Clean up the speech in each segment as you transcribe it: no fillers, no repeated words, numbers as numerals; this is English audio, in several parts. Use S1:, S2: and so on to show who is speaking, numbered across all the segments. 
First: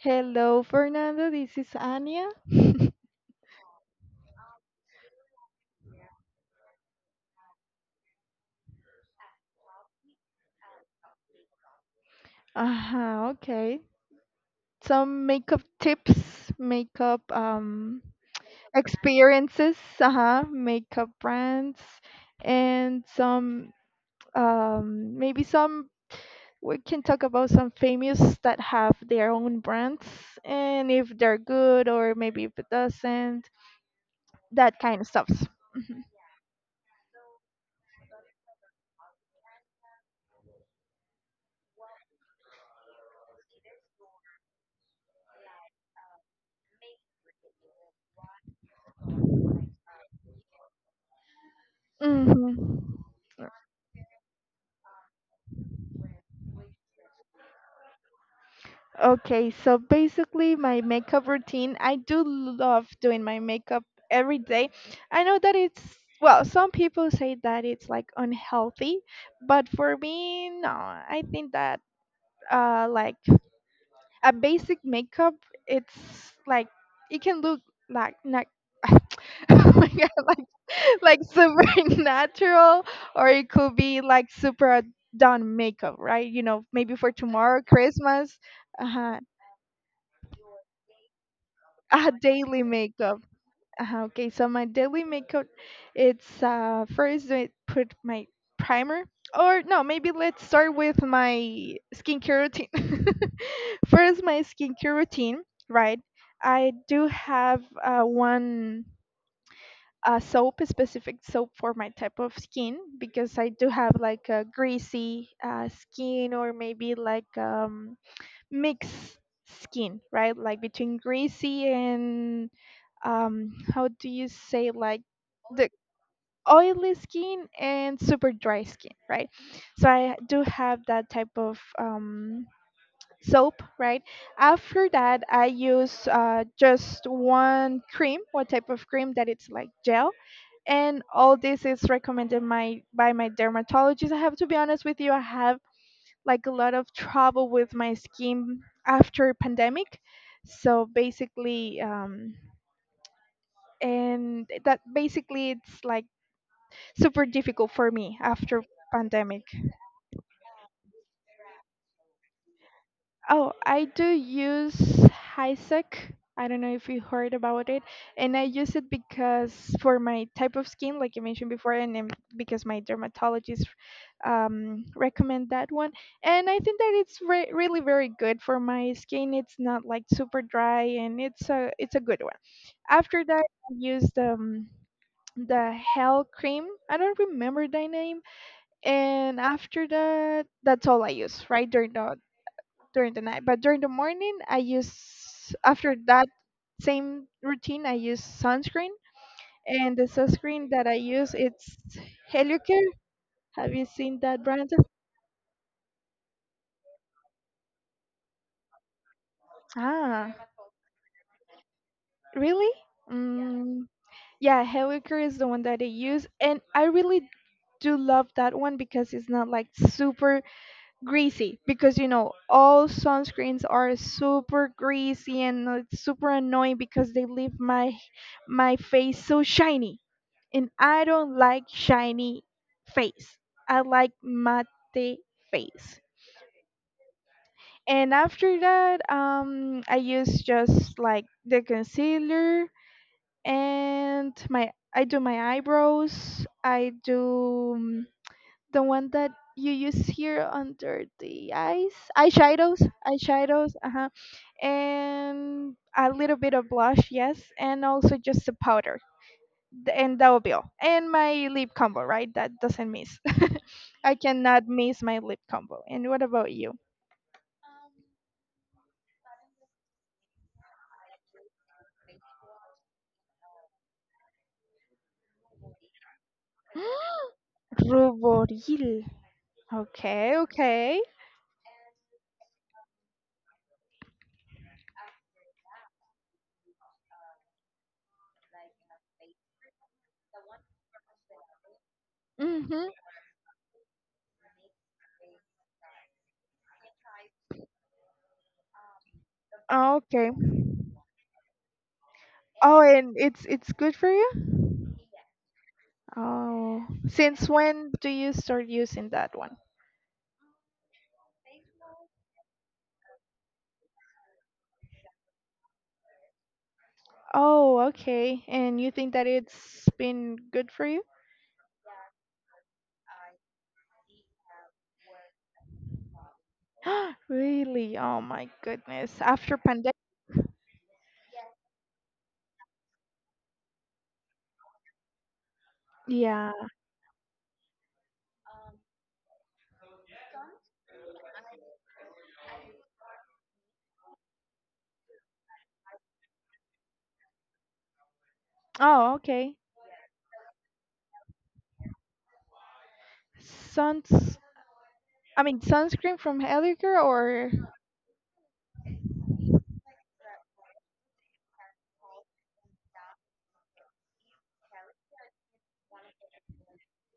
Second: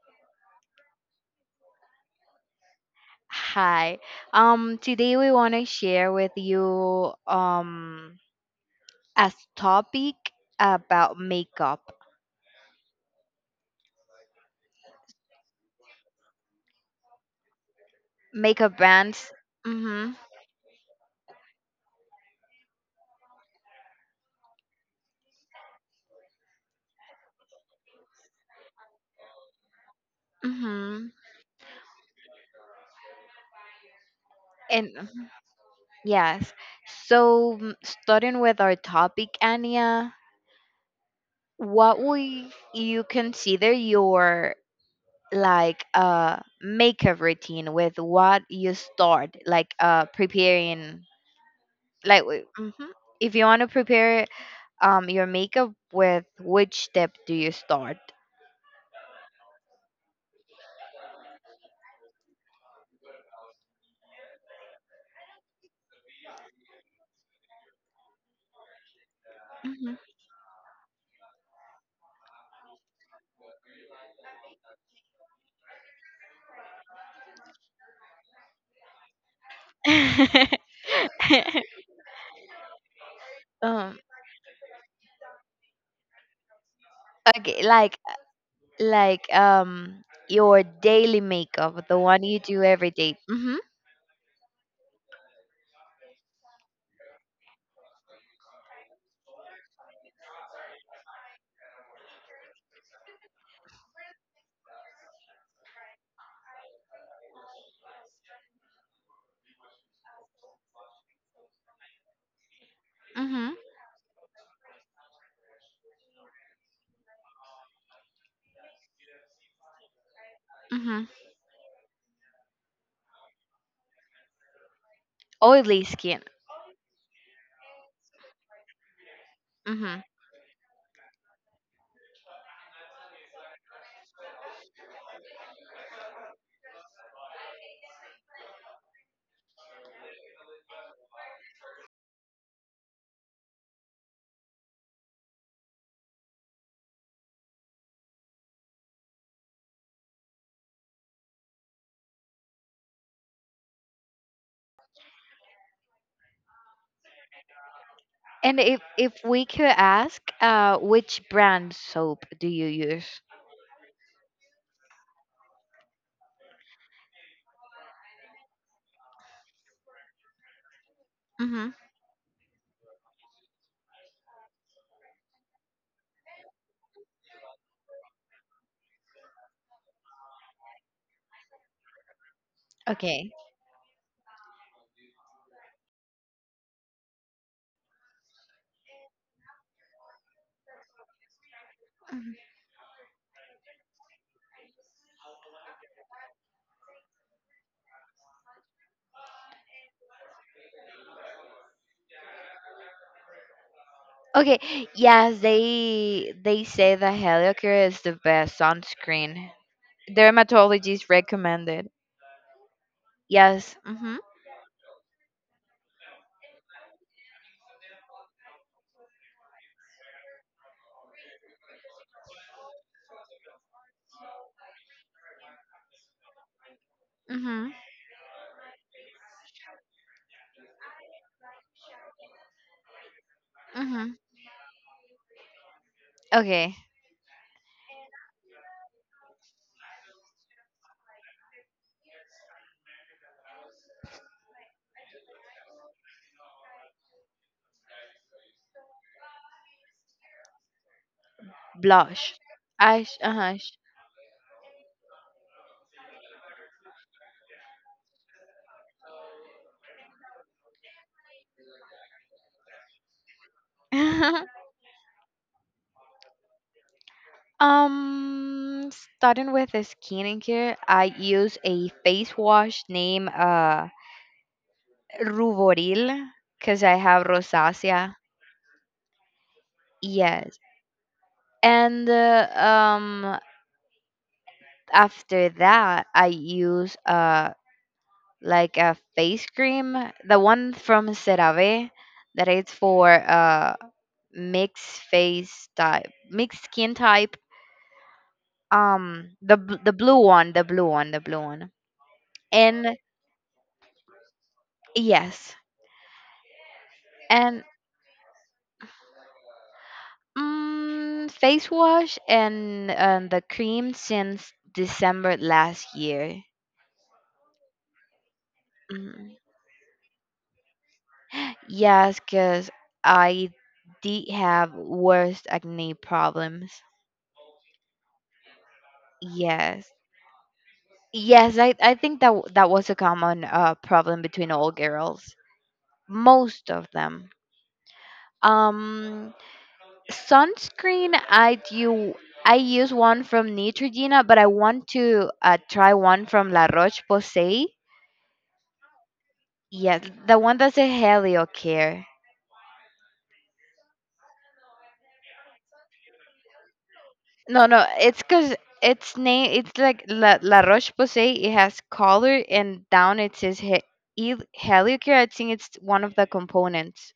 S1: Hello, Fernando. This is Anya.
S2: Hi. Today we want to share with you a topic about makeup.
S1: Uh-huh, okay. Some makeup tips, makeup
S2: Makeup brands.
S1: experiences,
S2: Mhm.
S1: uh-huh, makeup brands, and some maybe some we can talk about some famous that have their own brands and if
S2: Mhm.
S1: they're good or maybe if it doesn't, that
S2: And
S1: kind of stuff.
S2: yes. So, starting with our topic, Anya, what would you consider your, like, makeup routine? With what you start, like, preparing. Like, hmm
S1: hmm
S2: if you want to prepare your makeup, with which step do you start?
S1: Okay, so basically my makeup routine, I do love doing my makeup every day. I know that it's, well, some people say that it's like unhealthy, but for
S2: Mhm.
S1: me, no. I think that like a basic makeup, it's like it can look like not oh my god, like super natural or it could
S2: um,
S1: be like super done makeup, right? You know, maybe for tomorrow,
S2: okay, like
S1: Christmas, uh-huh,
S2: like um your daily makeup, the
S1: a
S2: one you
S1: daily
S2: do every day.
S1: makeup.
S2: Mhm.
S1: Okay, so my daily makeup, it's first I put my primer, or no, maybe let's start with my skincare routine. First, my skincare routine, right? I do have one soap, a specific soap for my type of skin because I
S2: Mhm.
S1: do have like a greasy skin or maybe like mixed skin, right? Like between
S2: Mhm.
S1: greasy and how do you say like the
S2: Oily skin.
S1: oily skin and super dry skin, right? So
S2: Mhm.
S1: I do have that type of soap, right? After that, I use just one cream, one type of cream that it's like gel. And all this is recommended my by my dermatologist. I have to be honest with you, I like a lot of trouble with my skin after pandemic, so basically and that basically it's like super difficult for me
S2: And
S1: after
S2: if
S1: pandemic.
S2: we could ask, which brand soap do you use?
S1: Oh, I do use HiSec. I don't know if you heard about it, and I use it because for my type of skin, like you mentioned before,
S2: Mhm.
S1: and then because my dermatologist recommend that one, and I think that it's really very good for my skin. It's not like super dry, and it's a good one. After
S2: Okay.
S1: that, I used the Hell cream. I don't remember the name, and after that, that's all I use right during the night. But during the morning, I use after that same routine, I use sunscreen, and the sunscreen that I use it's Helicare. Have you seen that
S2: Okay,
S1: brand?
S2: yes, they say that Heliocare is the best sunscreen.
S1: Ah,
S2: Dermatologist recommended.
S1: really?
S2: Yes.
S1: Mm,
S2: Mhm.
S1: yeah, Helicare is the one that I use, and I really do love that one because it's not like super greasy because you know all sunscreens are super greasy and it's super annoying because they leave
S2: Mhm.
S1: my my face so shiny. And I don't like shiny face. I like
S2: Mhm.
S1: matte face.
S2: Okay.
S1: And after that, I use just like the concealer and my I do my eyebrows. I do the one that you use here under the eyes,
S2: Blush.
S1: eyeshadows,
S2: Eyes. Uh huh.
S1: eyeshadows. Uh huh. And a little bit of blush, yes, and also just the powder. And that will be all. And my lip combo, right? That doesn't miss. I cannot miss my lip combo. And what about you?
S2: Starting with the skincare, I use a face wash named Ruvoril because I have rosacea.
S1: Ruboril. Okay,
S2: Yes,
S1: okay.
S2: and after that I use like a face cream, the one from CeraVe that is
S1: Mhm.
S2: for mixed face type, mixed skin type. The blue
S1: Okay.
S2: one,
S1: Oh,
S2: and
S1: and it's good for you?
S2: yes.
S1: Oh. Since
S2: And
S1: when do you start using that one?
S2: face wash and the cream since December last year.
S1: Oh, okay. And you think that
S2: Mm.
S1: it's been good for you?
S2: Yes, cause I did have worst acne problems.
S1: Really? Oh my goodness. After
S2: Yes.
S1: pandemic?
S2: Yes, I think that that was a common problem between all girls.
S1: Yeah.
S2: Most of them. Um, Sunscreen. I do. I use one from Neutrogena, but I want to try one from La Roche Posay.
S1: Oh, okay.
S2: Yes, the one that's a Heliocare.
S1: Sounds. I mean sunscreen from Heliker or
S2: No, no, it's because its name. It's like La, La Roche Posay. It has color and down. It says E- Heliocare. I think it's one of the components,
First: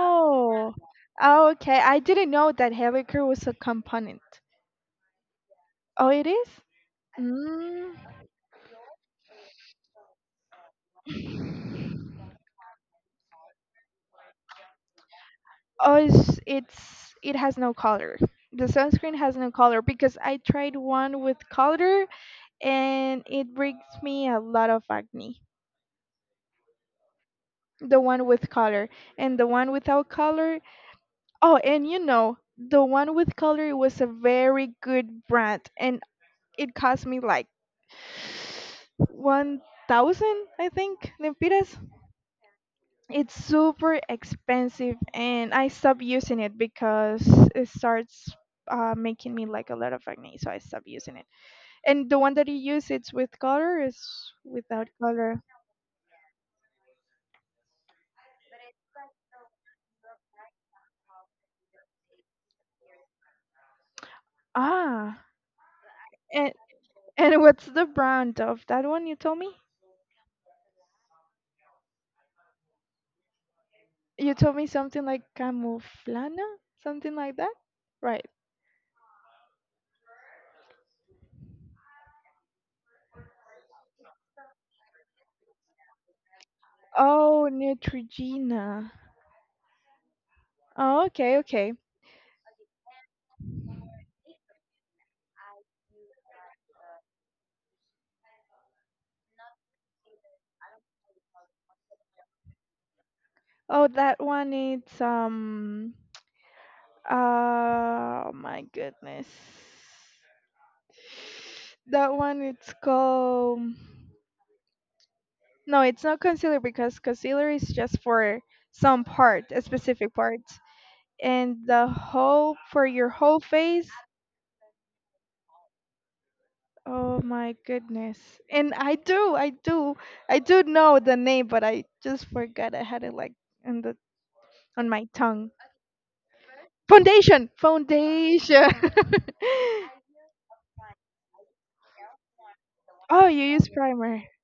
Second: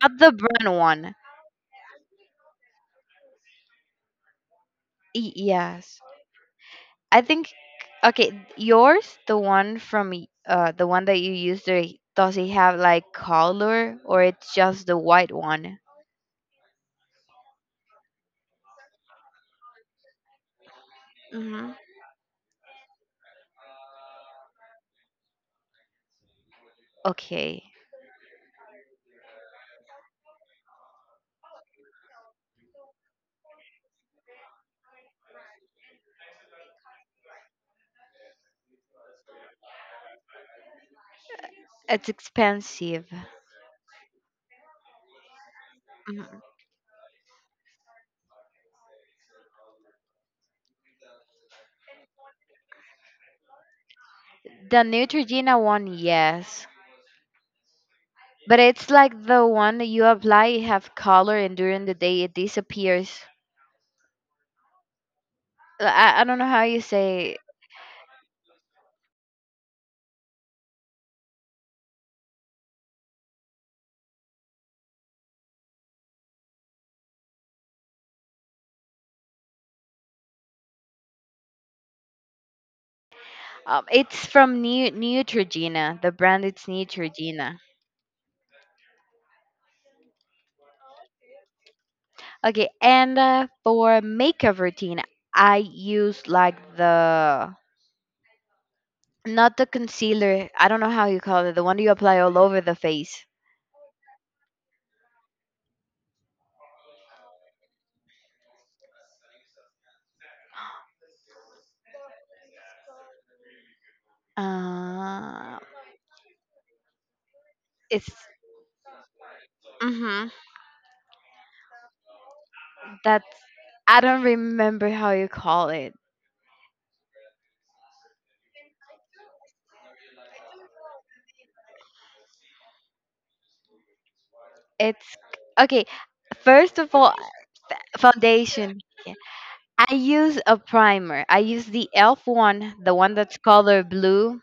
S2: not the brand one.
S1: oh okay. I didn't know that Heliker was a component.
S2: Yes.
S1: Oh, it is.
S2: I think,
S1: Mm.
S2: okay, yours, the one from the one that you used there, does it have like color or it's just the white one?
S1: Oh, it's it has no color. The sunscreen has no color because I tried one with
S2: Hmm.
S1: color and it brings me a lot of acne.
S2: Okay,
S1: The one with color and the one without color. Oh, and you know, the one with color was a very good brand and it cost me like 1,000, I think, lempiras.
S2: it's expensive.
S1: It's super expensive, and I stopped using
S2: Hmm.
S1: it because it starts making me like a lot of acne, so I stopped using it. And the one that you use, it's with color, is
S2: The
S1: without color.
S2: Neutrogena one, yes, but it's like the one that you apply, it have color, and during the day it disappears.
S1: Ah,
S2: I don't know
S1: and
S2: how you
S1: and
S2: say.
S1: what's the brand of that one? You told me. You told me something like Camuflana, something like that, right?
S2: It's from Neutrogena. The brand it's
S1: Oh,
S2: Neutrogena.
S1: Neutrogena. Oh, okay, okay.
S2: Okay, and for makeup routine, I use like the, not the concealer. I don't know how you call it. The one you apply all over the face.
S1: Oh, that one it's oh my goodness. That one it's called
S2: Uh,
S1: no, it's not concealer because concealer is just
S2: it's
S1: for some part, a specific
S2: mm-hmm,
S1: part. And the whole for your
S2: that
S1: whole face.
S2: I don't remember how you call it.
S1: Oh my goodness. And I do. I do know the name, but I just forgot I had it like in the on my
S2: It's
S1: tongue.
S2: okay. First of all,
S1: Foundation, foundation.
S2: foundation. Yeah. I use a primer. I use the Elf one, the one
S1: Oh,
S2: that's
S1: you use
S2: color
S1: primer.
S2: blue.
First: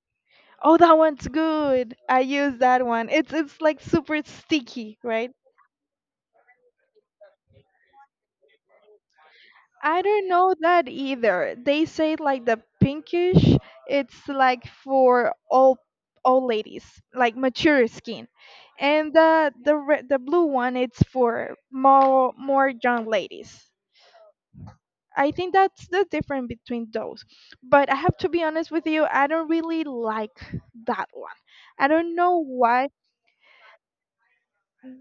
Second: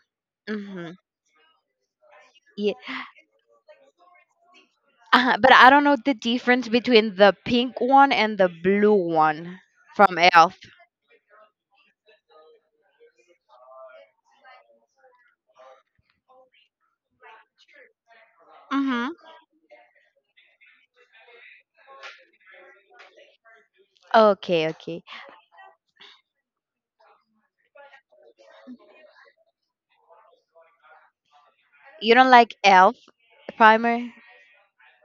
S1: Oh,
S2: Mm-hmm.
S1: that one's good. I use that one. It's like super sticky, right?
S2: But I don't know the difference between the pink one and the blue one
S1: I
S2: from
S1: don't know
S2: Elf.
S1: that either. They say like the pinkish, it's like for all ladies, like mature skin.
S2: Mhm.
S1: And the the blue one, it's for more more young ladies.
S2: Okay, okay.
S1: I think that's the difference between those. But I have to be honest with you, I don't really like that one. I
S2: You
S1: don't
S2: don't
S1: know
S2: like
S1: why.
S2: Elf primer?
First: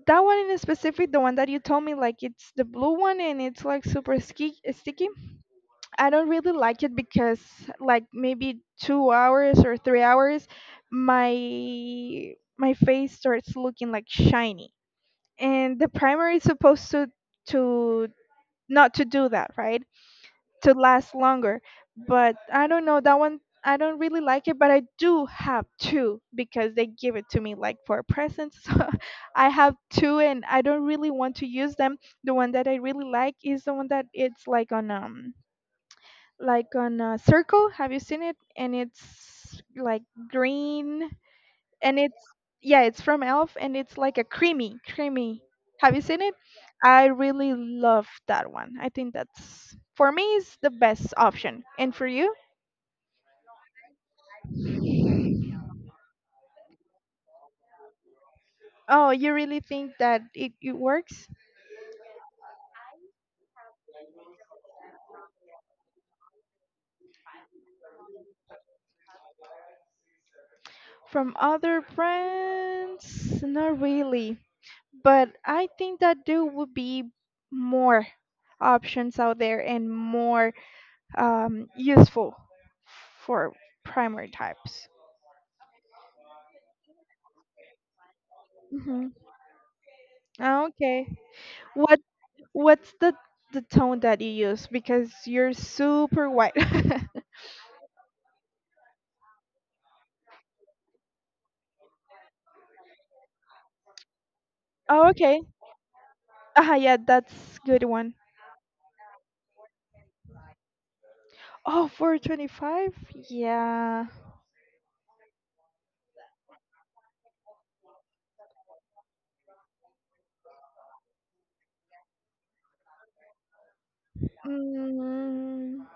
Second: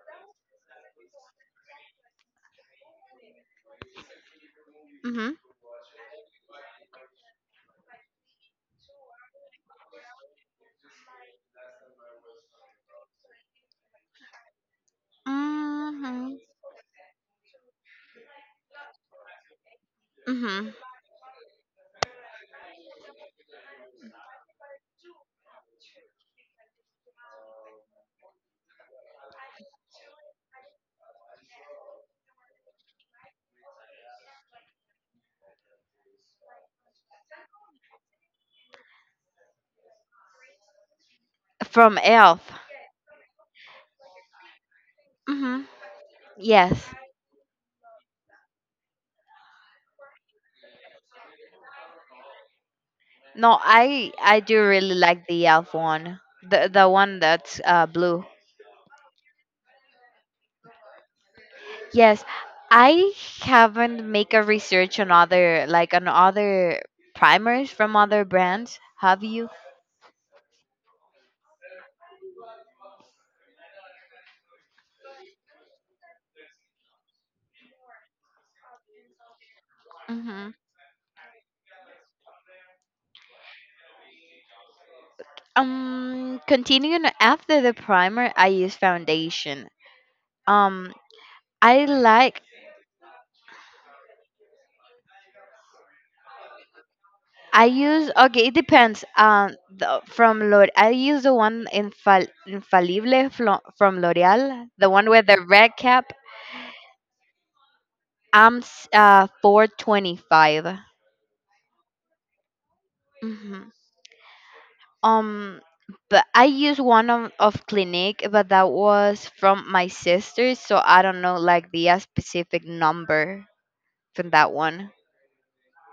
S1: That one in specific, the one that you told me, like it's the blue one and it's like super sticky.
S2: Mhm.
S1: I don't really like it because, like maybe 2 hours or 3 hours, my my face starts looking like shiny. And the primer
S2: Mhm.
S1: is supposed to not to do that, right?
S2: Mhm.
S1: To last longer. But I don't know that one. I don't really like it, but I do have two because they give it to me like for a present. So I have two, and I don't really want to use them. The one that I really like is the one that it's like on a circle. Have you seen it? And it's like green and
S2: From
S1: it's
S2: Elf.
S1: yeah, it's from Elf, and it's like a creamy, creamy.
S2: Mhm.
S1: Have you seen it?
S2: Yes.
S1: I really love that one. I think that's for me is the best option. And for you?
S2: No, I do really like the Elf one. The one that's blue.
S1: Oh, you really think that it works?
S2: Yes. I haven't make a research on other, like on other primers from other brands. Have you?
S1: From other brands? Not really. But I think that there would be more options out there and
S2: Mm-hmm.
S1: more useful for primary types.
S2: Continuing after the primer, I use
S1: hmm
S2: foundation. Um,
S1: Okay.
S2: I
S1: What?
S2: like
S1: What's the tone that you use? Because you're super white.
S2: I use, okay, it depends. The, from L'Oreal, I use the one infallible from L'Oreal, the
S1: Oh,
S2: one with
S1: okay.
S2: the red cap.
S1: Ah, yeah, that's good one.
S2: I'm 425.
S1: Oh, 425.
S2: Mm-hmm.
S1: Yeah.
S2: Um, but I used one of Clinique, but that was from my sister, so I don't know like the specific number from that one.
S1: Mm,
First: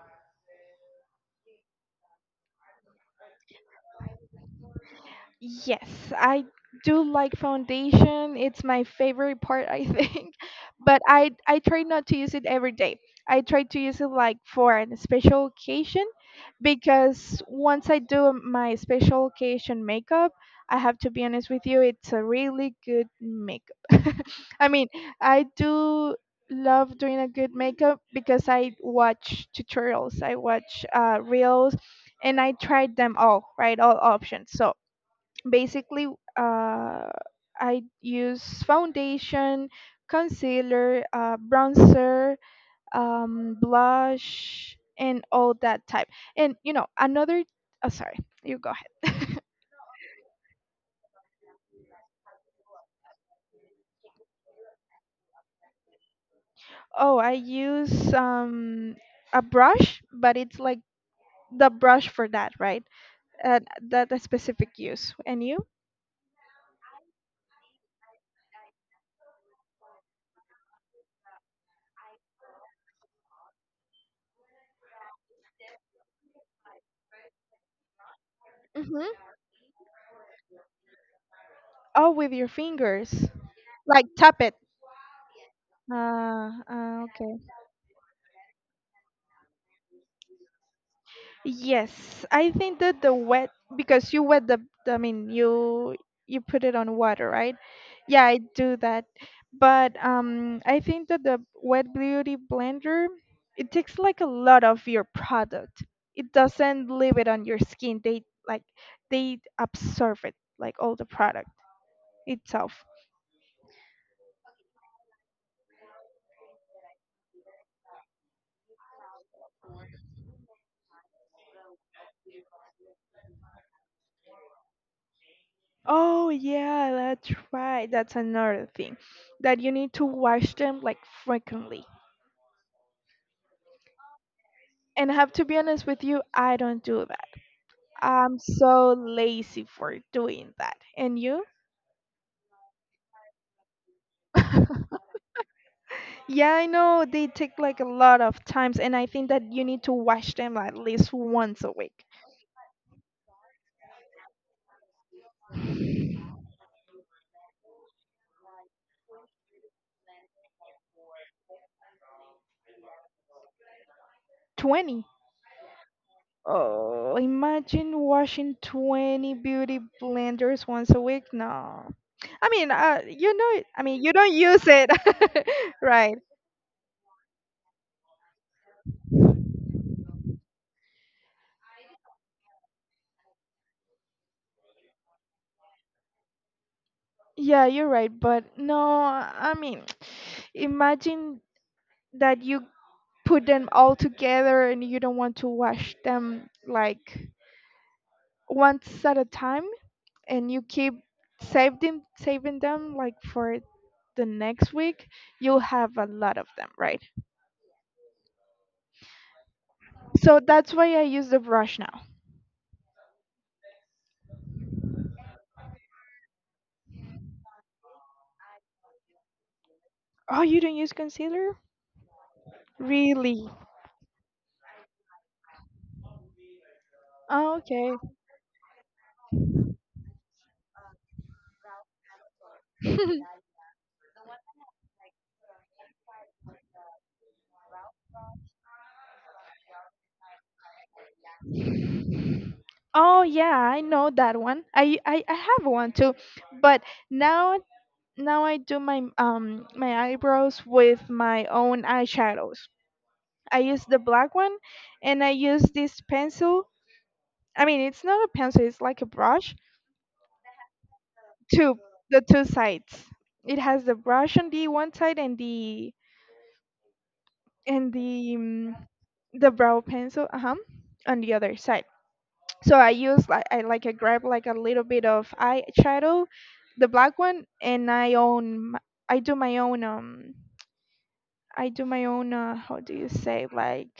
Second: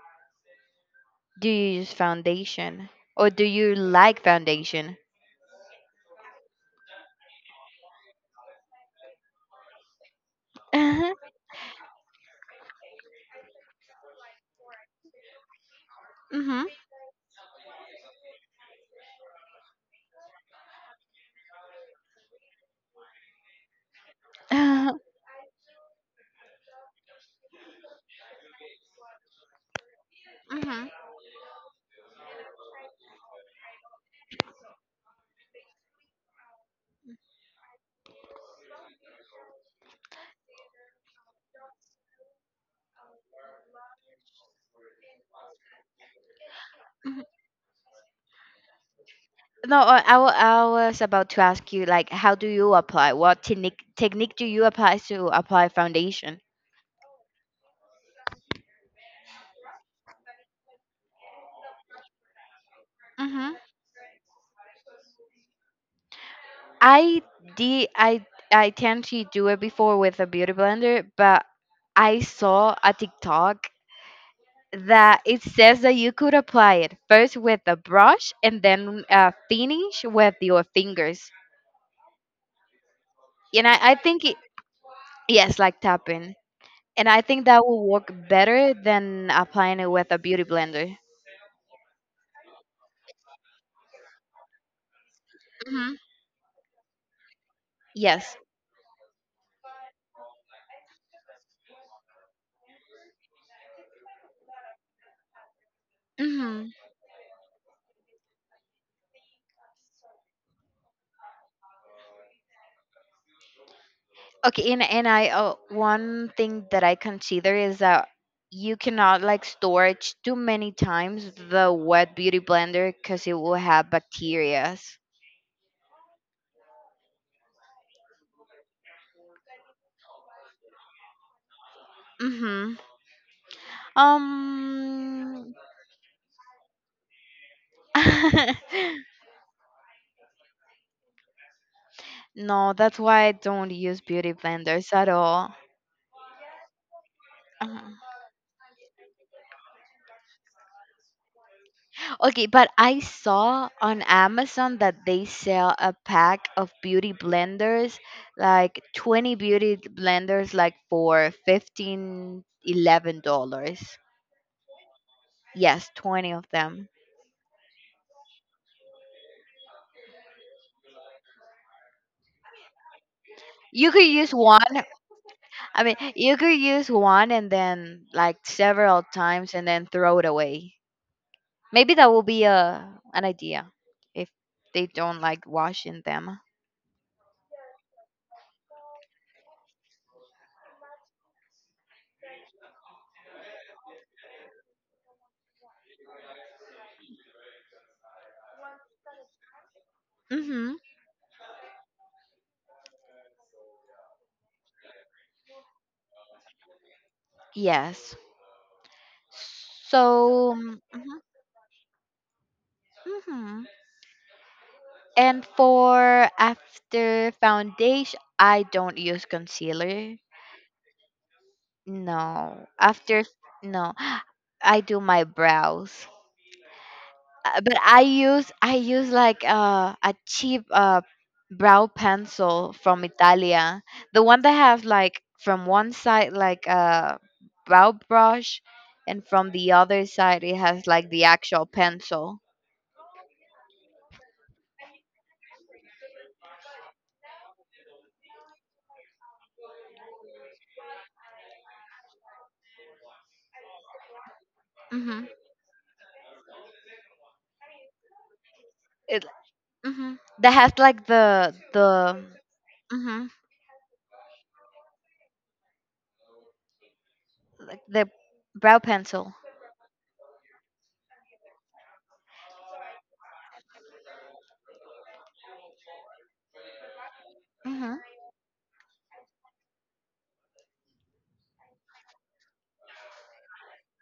S2: Do you use foundation or do you like foundation?
S1: yes, I do like foundation. It's my favorite part, I think. But
S2: Mhm.
S1: I try not to use it every day. I try to use it like for a special occasion because once I do my special occasion makeup, I have to be honest with you, it's a really good makeup. I mean,
S2: Mhm.
S1: I do love doing a good makeup because I watch tutorials, I watch
S2: Mhm.
S1: reels, and I tried them all, right? All options. So basically, uh, I use foundation, concealer, bronzer blush, and all that type. And you know, another. Oh, sorry. You go ahead.
S2: No, I was about to ask you, like, how do you apply? What technique do you apply to apply foundation?
S1: Oh, I use a brush, but it's like the brush for that, right?
S2: Mhm.
S1: Uh, that a specific use. And you?
S2: I did I tend to do it before with a beauty blender, but I saw a TikTok that it says that you could apply it first with a brush and then
S1: Mm-hmm.
S2: finish with your fingers.
S1: Oh, with your fingers,
S2: And I, I
S1: like
S2: think
S1: tap it.
S2: yes, like tapping.
S1: Ah, ah,
S2: And I think
S1: okay.
S2: that will work better than applying it with a beauty blender.
S1: Yes, I think that the wet because you wet the I mean
S2: Hmm.
S1: you you put it on water, right? Yeah,
S2: Yes.
S1: I do that. But I think that the wet beauty blender it takes like a lot of your product. It
S2: Hmm.
S1: doesn't leave it on your skin. They like they absorb it like all the product itself.
S2: Okay. And I one thing that I consider is that you cannot like storage too many times the wet beauty blender because it will have bacterias.
S1: Oh yeah, that's right. That's another thing that you need to wash them like frequently.
S2: Mm-hmm.
S1: And I have to
S2: Um.
S1: be honest with you, I don't do I'm so lazy for doing that. And you?
S2: No, that's why I don't use beauty blenders at all.
S1: Yeah, I know they take like a lot of times, and I think that you need to wash them at least once a week.
S2: Okay, but I saw on Amazon that they sell a pack of beauty blenders, like 20 beauty blenders, like for $15.11.
S1: 20.
S2: Yes, 20 of them.
S1: Oh, imagine washing 20 beauty blenders once a week. No. I mean, you know, it- I
S2: You could
S1: mean, you
S2: use
S1: don't use
S2: one.
S1: it.
S2: I mean,
S1: Right.
S2: you could use one and then like several times and then throw it away. Maybe that will be a an idea if they don't like washing them.
S1: Yeah, you're right. But no, I mean, imagine that you put them all together and you don't want to wash them like once at a time, and you
S2: Mhm.
S1: keep saving them like for the next week. You'll have a lot of them, right?
S2: Yes.
S1: So
S2: So,
S1: that's
S2: mhm.
S1: why I use the brush now.
S2: Mhm. And for after foundation, I don't use concealer.
S1: Oh, you don't use concealer?
S2: No. After,
S1: Really?
S2: no, I do my brows.
S1: Oh,
S2: But
S1: okay.
S2: I use like a cheap brow pencil from Italia. The one that have like, from one side, like a brow brush, and from the other side it has like the actual pencil.
S1: Oh yeah, I know that one. I have one too, but now now I do my my eyebrows with my own eyeshadows. I use the black one, and
S2: Mhm.
S1: I use this pencil. I mean, it's not a pencil, it's like a
S2: It.
S1: brush.
S2: Mhm. That has like
S1: Two,
S2: the.
S1: the two sides.
S2: Mhm.
S1: It has the brush on the one side, and the
S2: Like
S1: and
S2: the
S1: the
S2: brow
S1: um,
S2: pencil.
S1: the brow pencil, uh-huh, on the other side. So I use like, I grab like a little bit of eyeshadow, the black one, and
S2: Mm-hmm.
S1: I do my own how do you say, like,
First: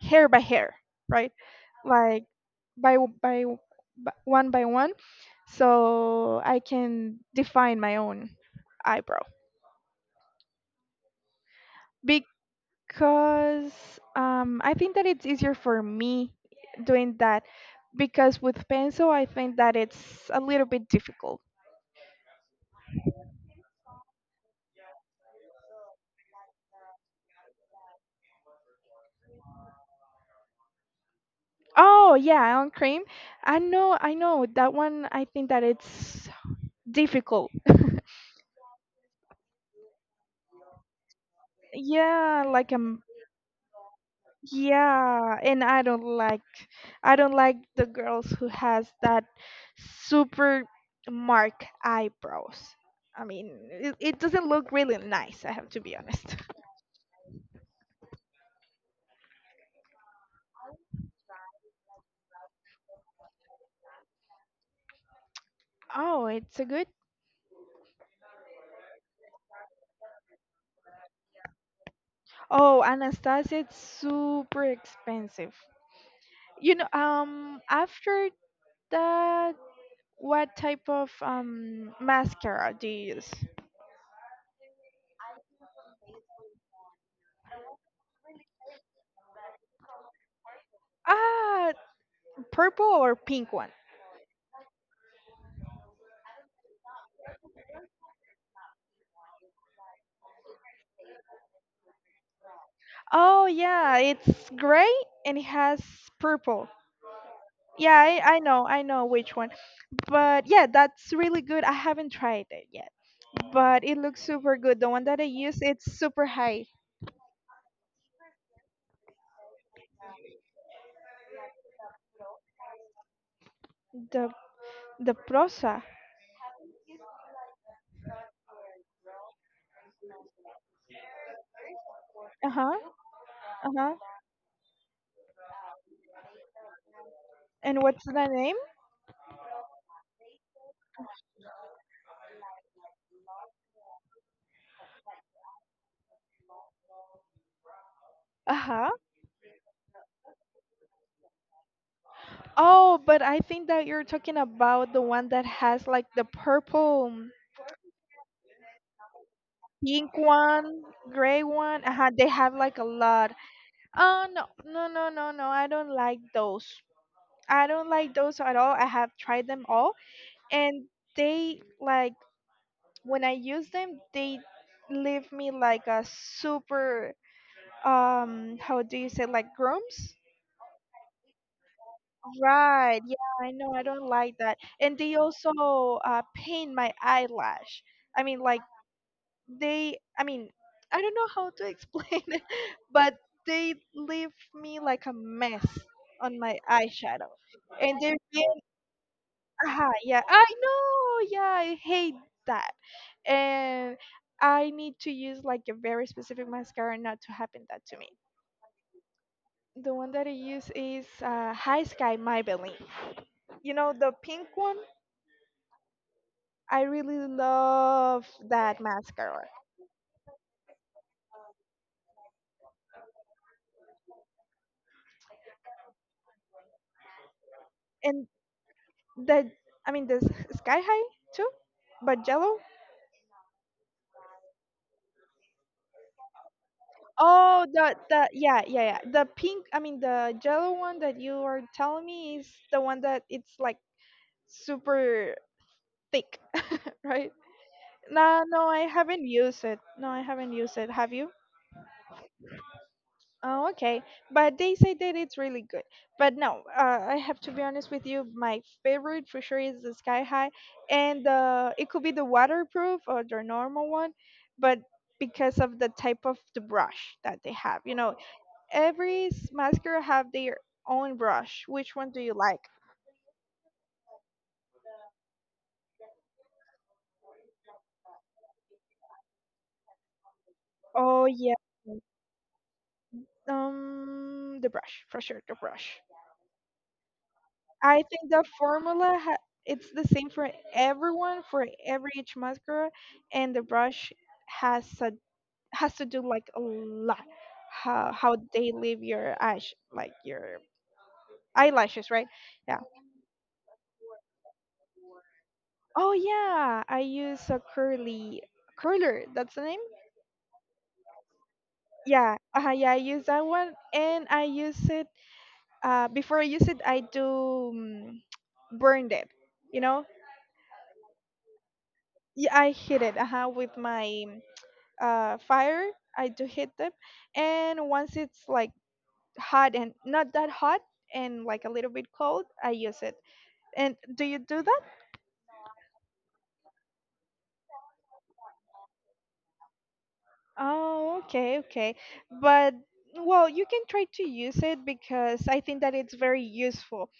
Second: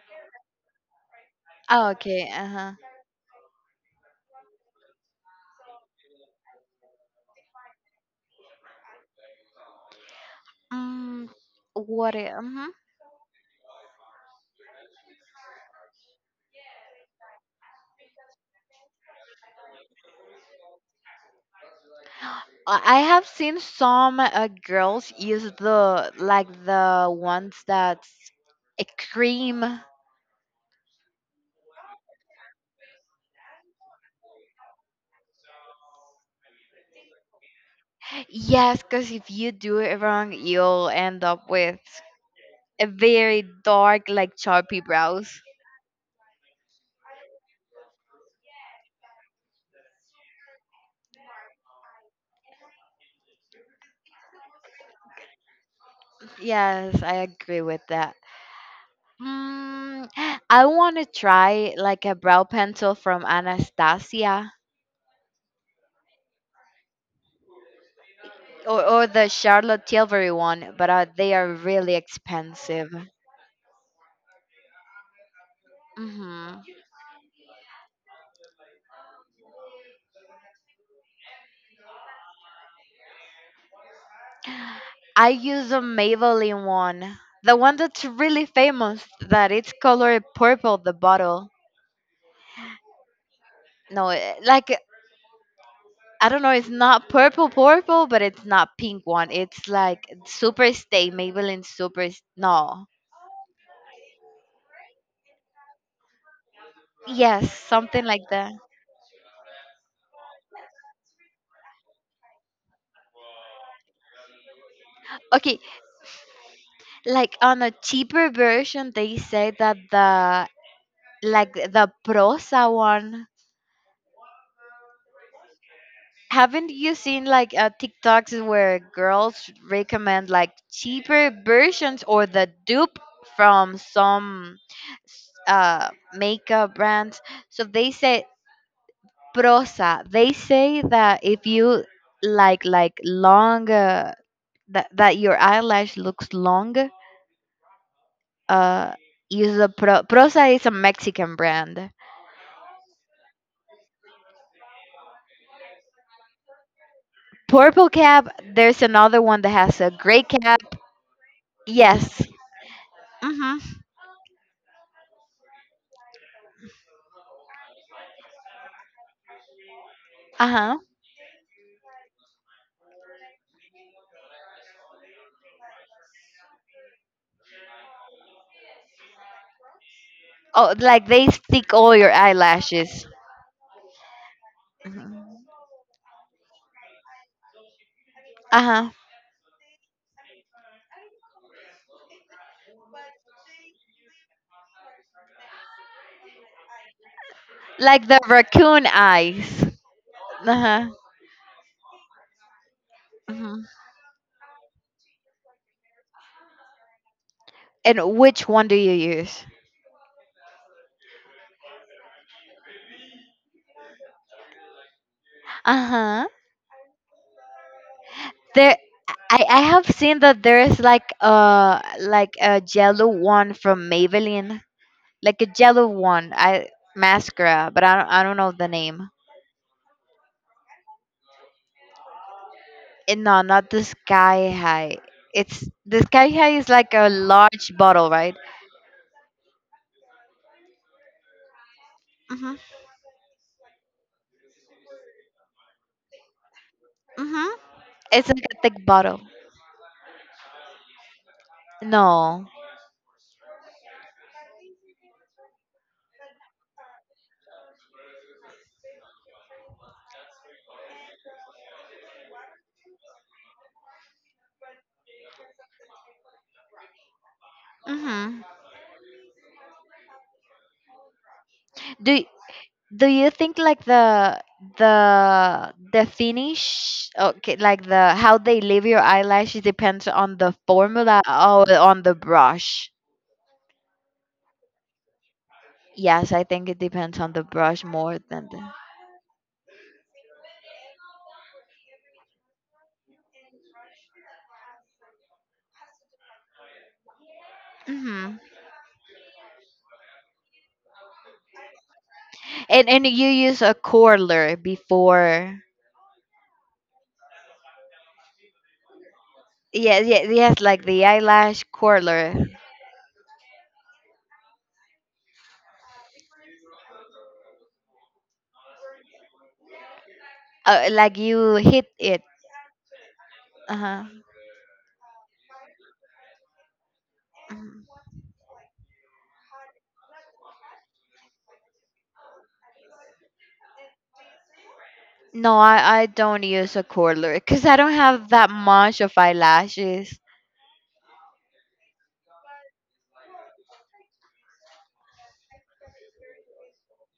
S1: hair by hair, right?
S2: Oh,
S1: Like,
S2: okay. Uh huh.
S1: by w- by w- one by one, so I can define my own eyebrow,
S2: Mm, what?
S1: because
S2: Mm-hmm.
S1: I think that it's easier for me doing that, because with pencil I think that it's a little bit difficult.
S2: I have seen some girls use the, like the ones that's a cream.
S1: Oh yeah, on cream. I know that one. I think that it's difficult.
S2: Yes, because if you do it wrong, you'll end up with
S1: Yeah, like,
S2: a very dark, like choppy
S1: yeah,
S2: brows.
S1: and I don't like the girls who has that super mark eyebrows. I mean, it doesn't look really nice. I have to be honest.
S2: Yes, I agree with that. Mm, I want to try like a brow pencil from Anastasia,
S1: Oh, it's a good.
S2: or the Charlotte Tilbury one, but they are really
S1: Oh,
S2: expensive.
S1: Anastasia, it's super expensive.
S2: Hmm.
S1: You know, after that, what type of mascara do you use?
S2: I use a Maybelline one, the one that's really famous, that it's colored purple, the bottle.
S1: Ah, purple or pink one?
S2: No, eh, like, I don't know, it's not purple purple, but it's not pink one. It's like SuperStay Maybelline Super. No,
S1: Oh yeah, it's gray and it has purple.
S2: yes,
S1: Yeah,
S2: something like that.
S1: I know which one. But yeah, that's really good. I haven't tried it yet, but it looks super good. The one that I use,
S2: Okay,
S1: it's super high.
S2: like on a cheaper version, they say that the, like the Prosa one.
S1: The the Prosa.
S2: Haven't you seen like TikToks where girls recommend like cheaper versions or
S1: Uh
S2: the
S1: huh.
S2: dupe
S1: Uh
S2: from
S1: huh.
S2: some s- uh, makeup brands? So
S1: And
S2: they
S1: what's
S2: say
S1: the name?
S2: prosa. They say that if you like long, that that your eyelash looks long,
S1: Uh huh.
S2: uh, use a prosa is a Mexican brand.
S1: Oh, but I think that you're talking about the one that has like the purple,
S2: Purple cap. There's another one that has a
S1: pink
S2: gray cap.
S1: one, gray one. Uh-huh,
S2: Yes.
S1: they have like a lot.
S2: Mhm.
S1: Oh, no, no, no, no, no. I don't like those. I don't like those at all. I have tried them all,
S2: Uh.
S1: and they like, when I use them, they leave me like a super, how do you say, like, grooms?
S2: Oh, like they stick all your
S1: Right.
S2: eyelashes.
S1: Yeah, I know. I don't like that. And they
S2: Uh
S1: also paint my eyelash. I mean, like
S2: huh.
S1: they. I mean, I don't know how to explain it, but they leave me like a mess on my eyeshadow. And
S2: Like
S1: they're
S2: the
S1: being,
S2: raccoon eyes.
S1: aha, yeah, I
S2: Uh huh.
S1: know. Yeah, I hate that.
S2: Hmm.
S1: And I need to use like a very specific mascara not to happen that to me.
S2: And which one do you use?
S1: The one that I use is High Sky Maybelline. You know the pink one?
S2: Uh huh.
S1: I really love that
S2: There,
S1: mascara.
S2: I have seen that there is like a yellow one from Maybelline, like a yellow one. I Mascara, but I don't
S1: And
S2: I don't know the name.
S1: the, I mean, Sky High too, but yellow.
S2: Eh, no, not the sky high. It's the sky high is like a
S1: Oh,
S2: large
S1: the
S2: bottle,
S1: the
S2: right?
S1: yeah, yeah, yeah, the pink. I mean, the yellow one that you are telling me is
S2: Mhm.
S1: the one that it's like super thick, right?
S2: Mhm. It's
S1: No,
S2: like a
S1: no, I
S2: thick bottle.
S1: haven't used it. No, I haven't used it. Have you?
S2: No.
S1: Oh, okay. But they say that it's really good. But no, I have to be honest with you. My favorite for sure is the Sky High, and it could be the waterproof or the normal one, but because of the type of the brush that they have,
S2: Mm-hmm.
S1: every mascara have their own brush. Which one do
S2: Do
S1: you like?
S2: do you think, like, the finish, okay, like, the how they leave your eyelashes depends on the formula
S1: Oh yeah,
S2: or on the brush?
S1: the brush for sure, the brush.
S2: Yes, I think it depends on the brush
S1: I
S2: more
S1: think the
S2: than the.
S1: formula it's the same for everyone, for every each mascara, and the brush has a, has to do like a lot how
S2: Mm-hmm.
S1: they leave your eyes, like your eyelashes, right? Yeah.
S2: And you use a curler before.
S1: Oh yeah, I use a curly curler. That's the name.
S2: Yes, yes, yes, like the eyelash
S1: Yeah.
S2: curler.
S1: Yeah. I use that one, and I use it. Before I use it, I do um, burned it. You know.
S2: Like you hit it.
S1: Yeah, I hit it. Uh huh. With
S2: Uh-huh.
S1: my fire, I do heat them.
S2: Mhm.
S1: And once it's like hot and not that hot and like a little bit cold, I use it. And do you do that?
S2: No, I don't use a curler because I don't have that much of eyelashes.
S1: Oh, okay, okay. But well, you can try to use it because I think that it's very useful.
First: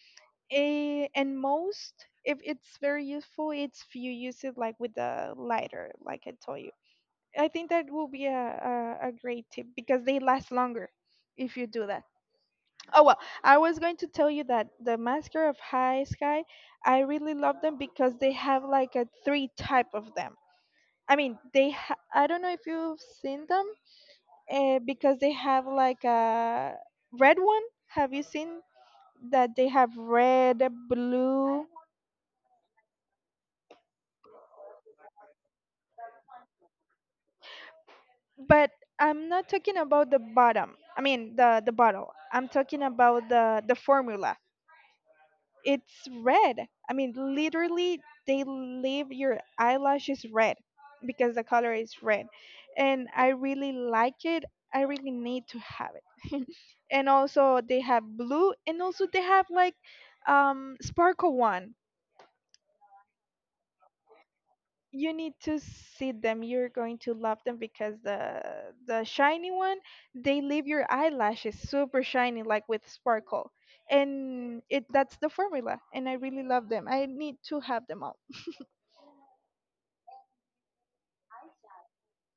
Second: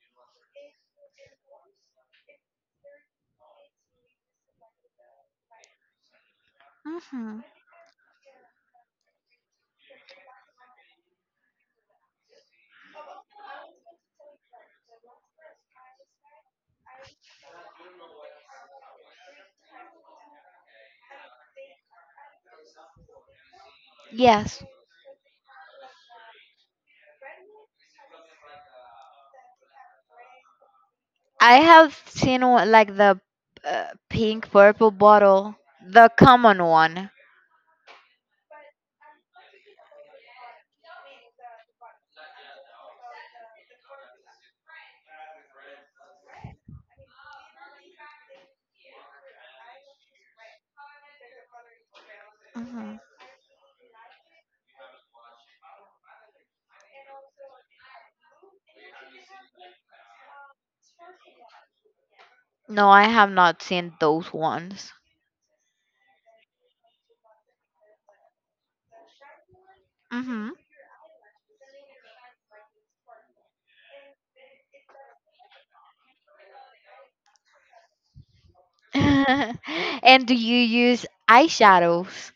S1: And most, if it's very useful, it's if you use it like with the lighter, like I told you.
S2: Mm-hmm.
S1: I think that will be a great tip because they last longer if you do that. Oh well, I was going to tell you that the Masker of High Sky, I really love them because they have like a three type of them. I mean, I don't know if you've seen them,
S2: Yes.
S1: because they have like a red one. Have you seen that they have red,
S2: I
S1: blue?
S2: have seen one, like the pink purple bottle, the common one.
S1: But I'm not talking about the bottom. I mean the bottle. I'm talking about the formula. It's red. I mean, literally, they leave your eyelashes red because the color is red.
S2: Hmm.
S1: And I really like it. I really need to have it. And also, they have blue, and also, they have like sparkle one.
S2: No, I have not seen those ones.
S1: You need to see them. You're going to love them because the shiny one, they
S2: Hmm.
S1: leave your eyelashes super shiny, like with sparkle, and it that's the formula. And I really love them, I need to have them all.
S2: And do you use eyeshadows?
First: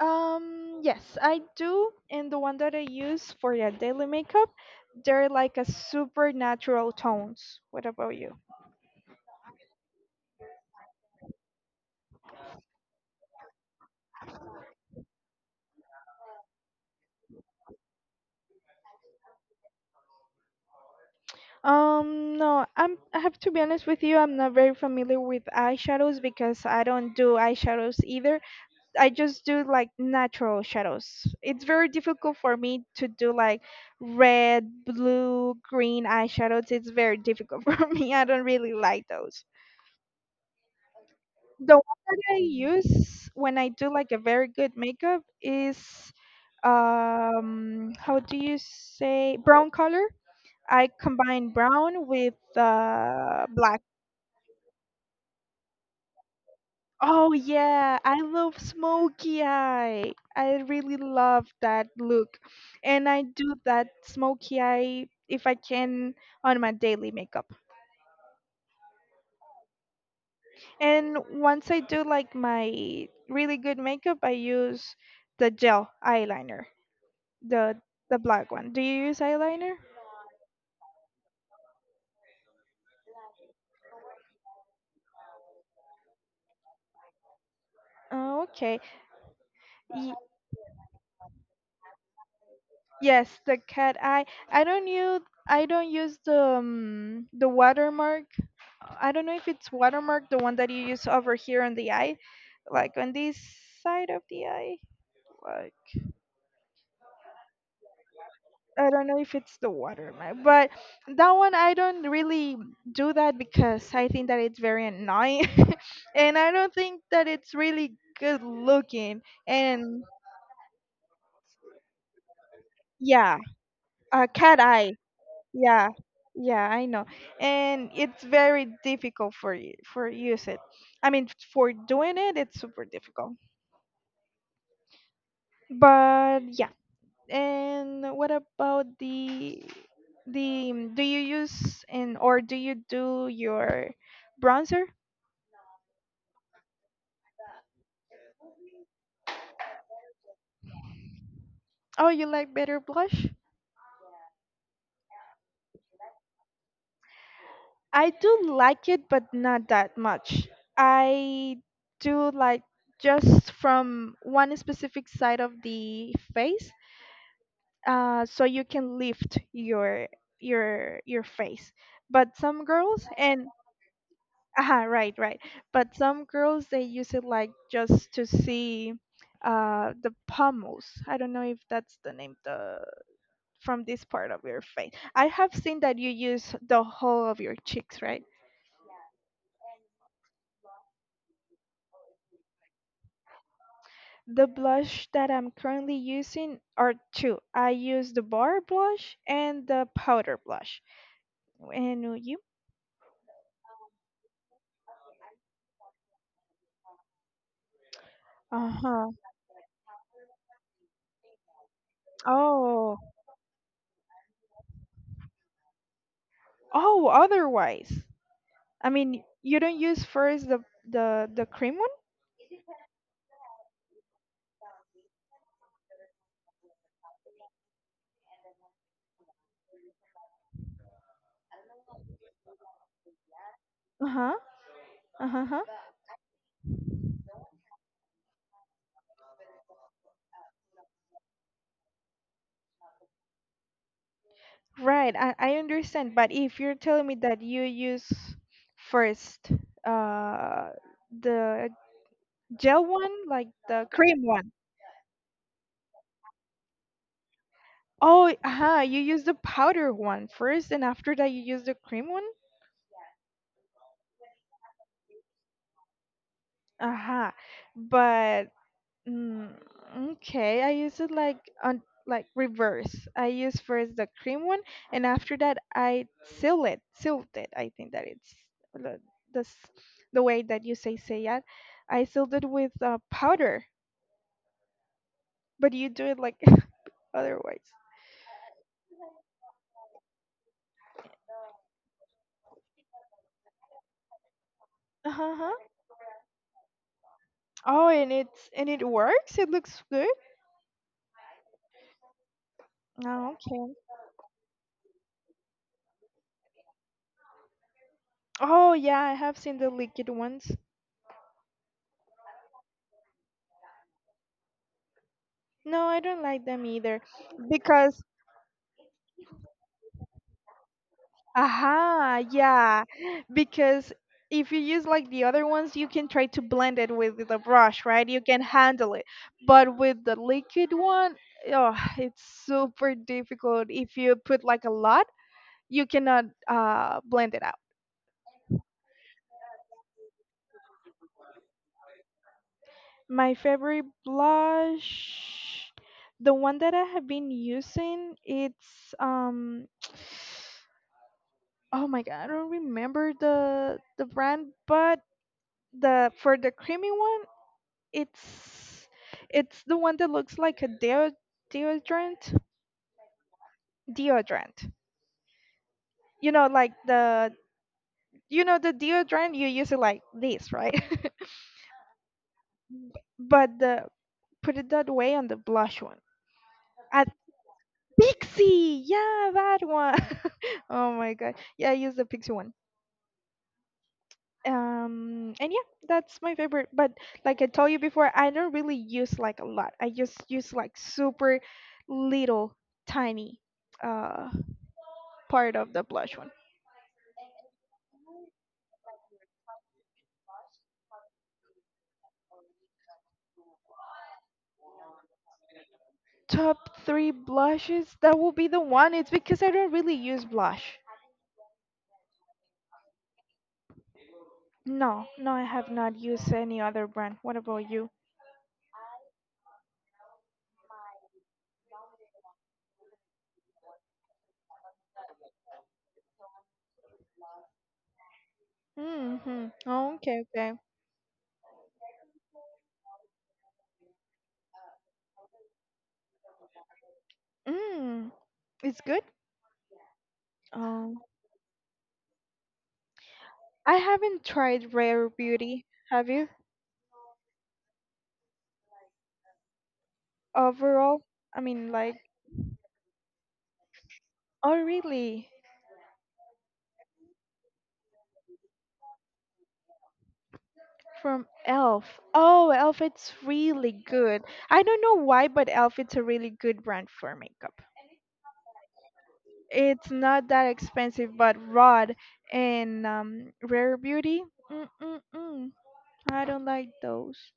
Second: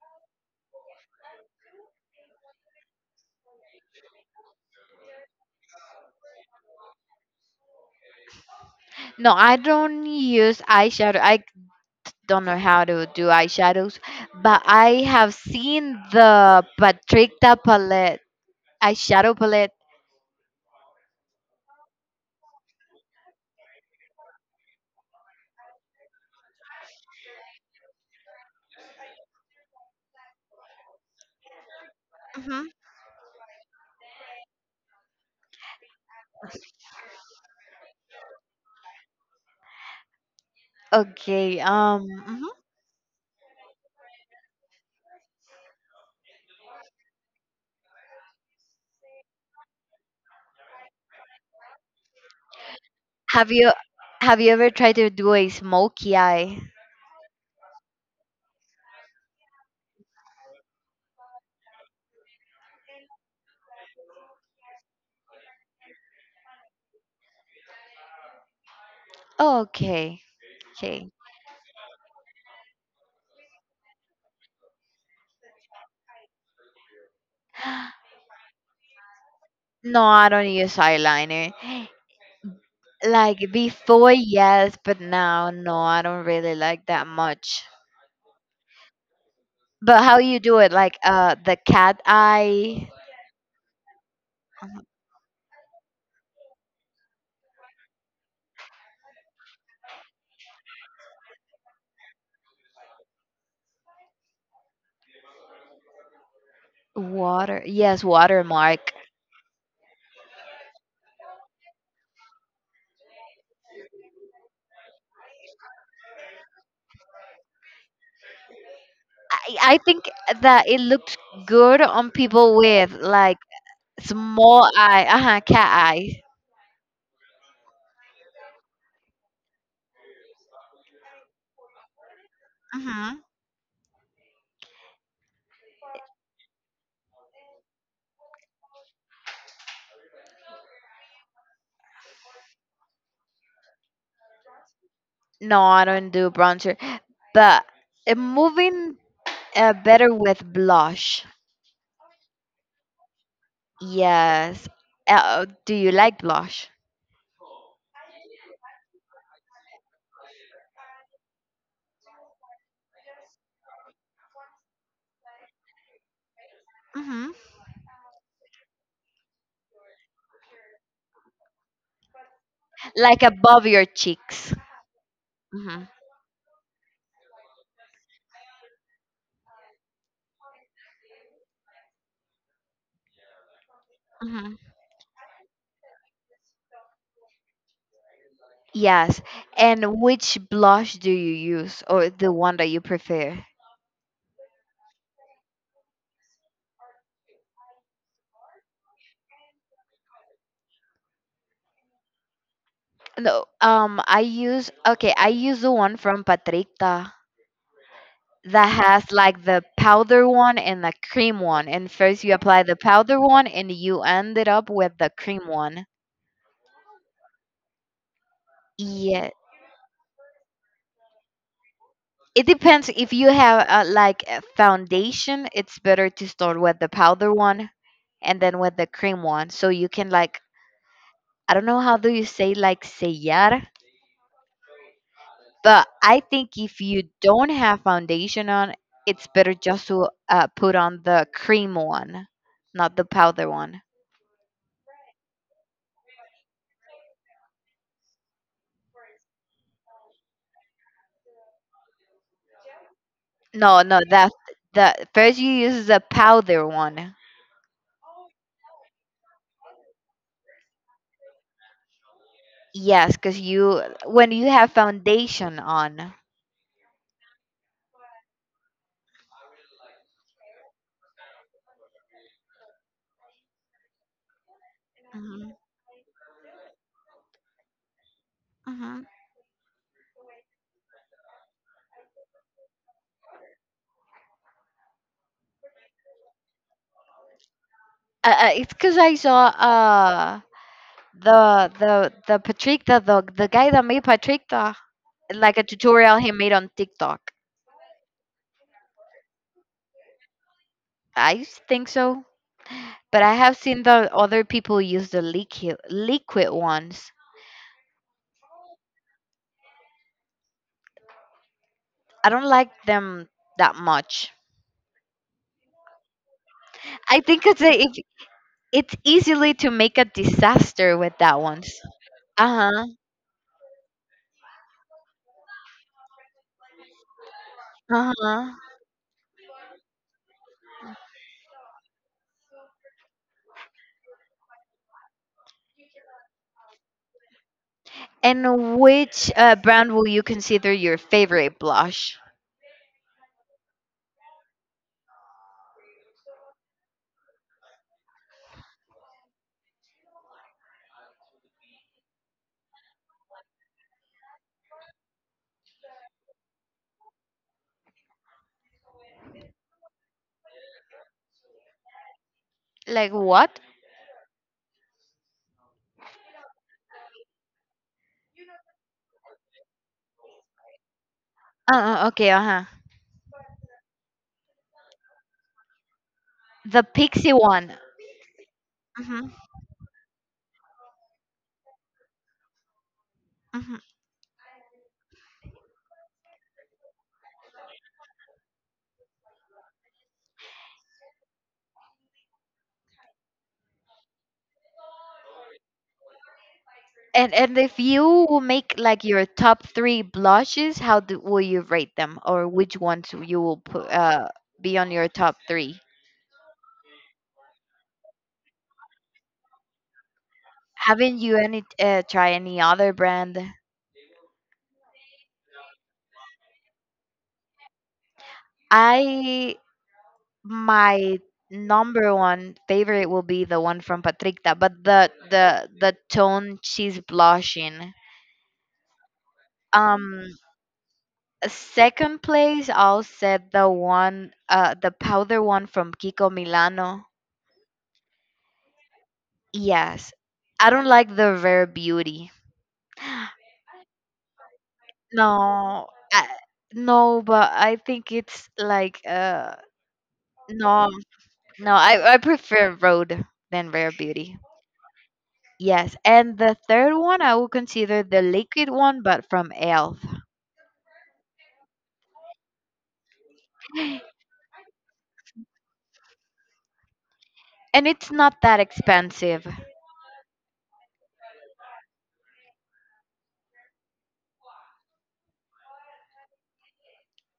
S1: Yes, I do. And the one that I use for the daily makeup, they're like a supernatural tones. What about you?
S2: No, I don't use eyeshadow. I don't know how to do eyeshadows, but I have seen the Patricta palette, eyeshadow palette.
S1: No, I have to be honest with you, I'm not very familiar with eyeshadows because I don't do eyeshadows either. I just do like natural shadows. It's very difficult for
S2: Hmm.
S1: me to do like red, blue, green eyeshadows. It's very difficult for me. I don't really like those.
S2: Okay.
S1: The one that I
S2: Mhm.
S1: use when I do like a very good makeup is, how do you say, brown color? I combine brown with
S2: Have you
S1: black.
S2: have you ever tried to do a smoky eye?
S1: Oh yeah, I love smoky eye. I really love that look. And I do that smoky eye if I can on my daily makeup.
S2: Oh, okay. Okay.
S1: And once I do like my really good makeup, I use the gel eyeliner. The the black one. Do you use eyeliner?
S2: No, I don't use eyeliner. Like before, yes, but now, no, I don't really like that much.
S1: Oh, okay.
S2: But
S1: Y-
S2: how you do it? Like the cat eye,
S1: yes, the cat eye. I don't use I don't use the watermark. I don't know if it's watermark, the one that you use over here on the eye, like on this side of the eye. Like,
S2: water, yes,
S1: I
S2: watermark.
S1: don't know if it's the watermark, but that one I don't really do that because I think that it's very annoying, and I don't think that it's really good looking.
S2: I, I
S1: And
S2: think that it looked good on people with like
S1: yeah, a cat
S2: small
S1: eye.
S2: eye, uh-huh, cat
S1: Yeah,
S2: eye.
S1: yeah, I know. And it's very difficult for you for use it. I mean, for doing it, it's super
S2: Hmm.
S1: difficult. But yeah. And what about the, do you use, and or do you do your bronzer?
S2: No, I don't do bronzer, but moving better with blush.
S1: Oh, you like better blush?
S2: Yes. Do you like blush?
S1: I do like it, but not that much. I do like just from one specific side of the face,
S2: Hmm.
S1: so you can lift your your face. But some girls,
S2: Like
S1: and
S2: above your cheeks.
S1: aha, right, right.
S2: Hmm.
S1: But some girls, they use it like just to see the pommels. I don't know if that's the name, the from this part of your
S2: Hmm.
S1: face. I have seen that you use the whole of your cheeks, right?
S2: Yes. And which blush do you use, or the one that you prefer?
S1: The blush that I'm currently using are two. I use the bar blush and the powder blush. And you?
S2: No, I use okay. I use the one from Patricta that
S1: Uh-huh.
S2: has like the powder one and the cream one. And first you apply the
S1: Oh,
S2: powder one and you ended up with the cream one.
S1: Oh, otherwise. I mean,
S2: Yeah.
S1: you don't use first the cream
S2: It depends. If you have like a foundation, it's better to start with the powder one and then with the cream one. So you can like, I don't know how do you say, like, sellar,
S1: one? Uh-huh. Uh-huh.
S2: but I think if you don't have foundation on, it's better just to put on the cream one, not the powder one.
S1: Right. I understand, but if you're telling me that you use first, uh the gel one, like
S2: No,
S1: the
S2: no,
S1: cream
S2: that
S1: one.
S2: that first you use the powder one.
S1: Oh, uh-huh, you use the powder one first, and after that you use the cream one?
S2: Yes, because you, when you have foundation on.
S1: Uh-huh. But mm, okay, I use it like on, like, reverse. I use first the cream one, and after
S2: Hmm.
S1: that I seal it, silt it. I think that it's the
S2: Hmm.
S1: the, s- the way that you say it. I sealed it with powder, but you do it like, otherwise.
S2: It's because I saw the Patricta, the guy that made Patricta,
S1: Uh huh.
S2: like a tutorial he made on TikTok.
S1: Oh, and it works. It looks good.
S2: I think so, but I
S1: Oh,
S2: have
S1: okay.
S2: seen the other people use the liquid ones.
S1: Oh yeah, I have seen the liquid ones.
S2: I don't like them that much.
S1: No, I don't like them either
S2: I think it's a, if
S1: because,
S2: it's easily to make a disaster with that one.
S1: aha, yeah.
S2: Uh-huh,
S1: Because if you use like the other ones, you can try to blend it with the brush, right? You can
S2: uh-huh.
S1: handle it. But with the liquid one, oh, it's super difficult. If you put like a lot, you cannot blend it out.
S2: And which brand will you consider your favorite blush?
S1: My favorite blush, the one that I have been using, it's oh my god, I don't remember the brand, but the for the creamy one. It's it's the one that looks like a deodorant.
S2: Like what?
S1: Deodorant. You know, like the deodorant, you use it like this, right?
S2: Okay, uh-huh.
S1: But the put it that way on the blush one.
S2: The
S1: At
S2: Pixie one.
S1: Pixie,
S2: Mm-hmm,
S1: yeah, that one. Oh my god, yeah, I use the Pixie one.
S2: mm-hmm.
S1: And yeah, that's my favorite. But like I told you before, I don't really use like a lot. I just use like super little, tiny, uh, part of the blush one.
S2: And if you will make like your top three blushes, how do, will you rate them, or which ones you will put, be on your top three?
S1: Top three blushes? That will be the one. It's because I don't really use blush.
S2: Haven't you any try any other brand?
S1: No, no, I have not used any other brand. What about you?
S2: I My number one favorite will be the one from Patricta, but the tone she's blushing.
S1: Mm-hmm. Oh, okay,
S2: Um,
S1: okay.
S2: Second place, I'll set the one, the powder one from Kiko Milano.
S1: Mm, it's good.
S2: Yes, I don't
S1: Um,
S2: like the rare beauty.
S1: I haven't tried Rare Beauty.
S2: No,
S1: Have you?
S2: I, no, but I think it's like no,
S1: Overall, I
S2: no,
S1: mean, like,
S2: I prefer road than rare beauty.
S1: oh, really?
S2: Yes, and the third one I would consider the liquid one, but from Elf.
S1: From Elf. Oh, Elf, it's really good. I don't know why, but Elf, it's a really good brand for makeup.
S2: And it's not that expensive.
S1: It's not that expensive, but rod and rare beauty. Mm-mm-mm. I don't like those.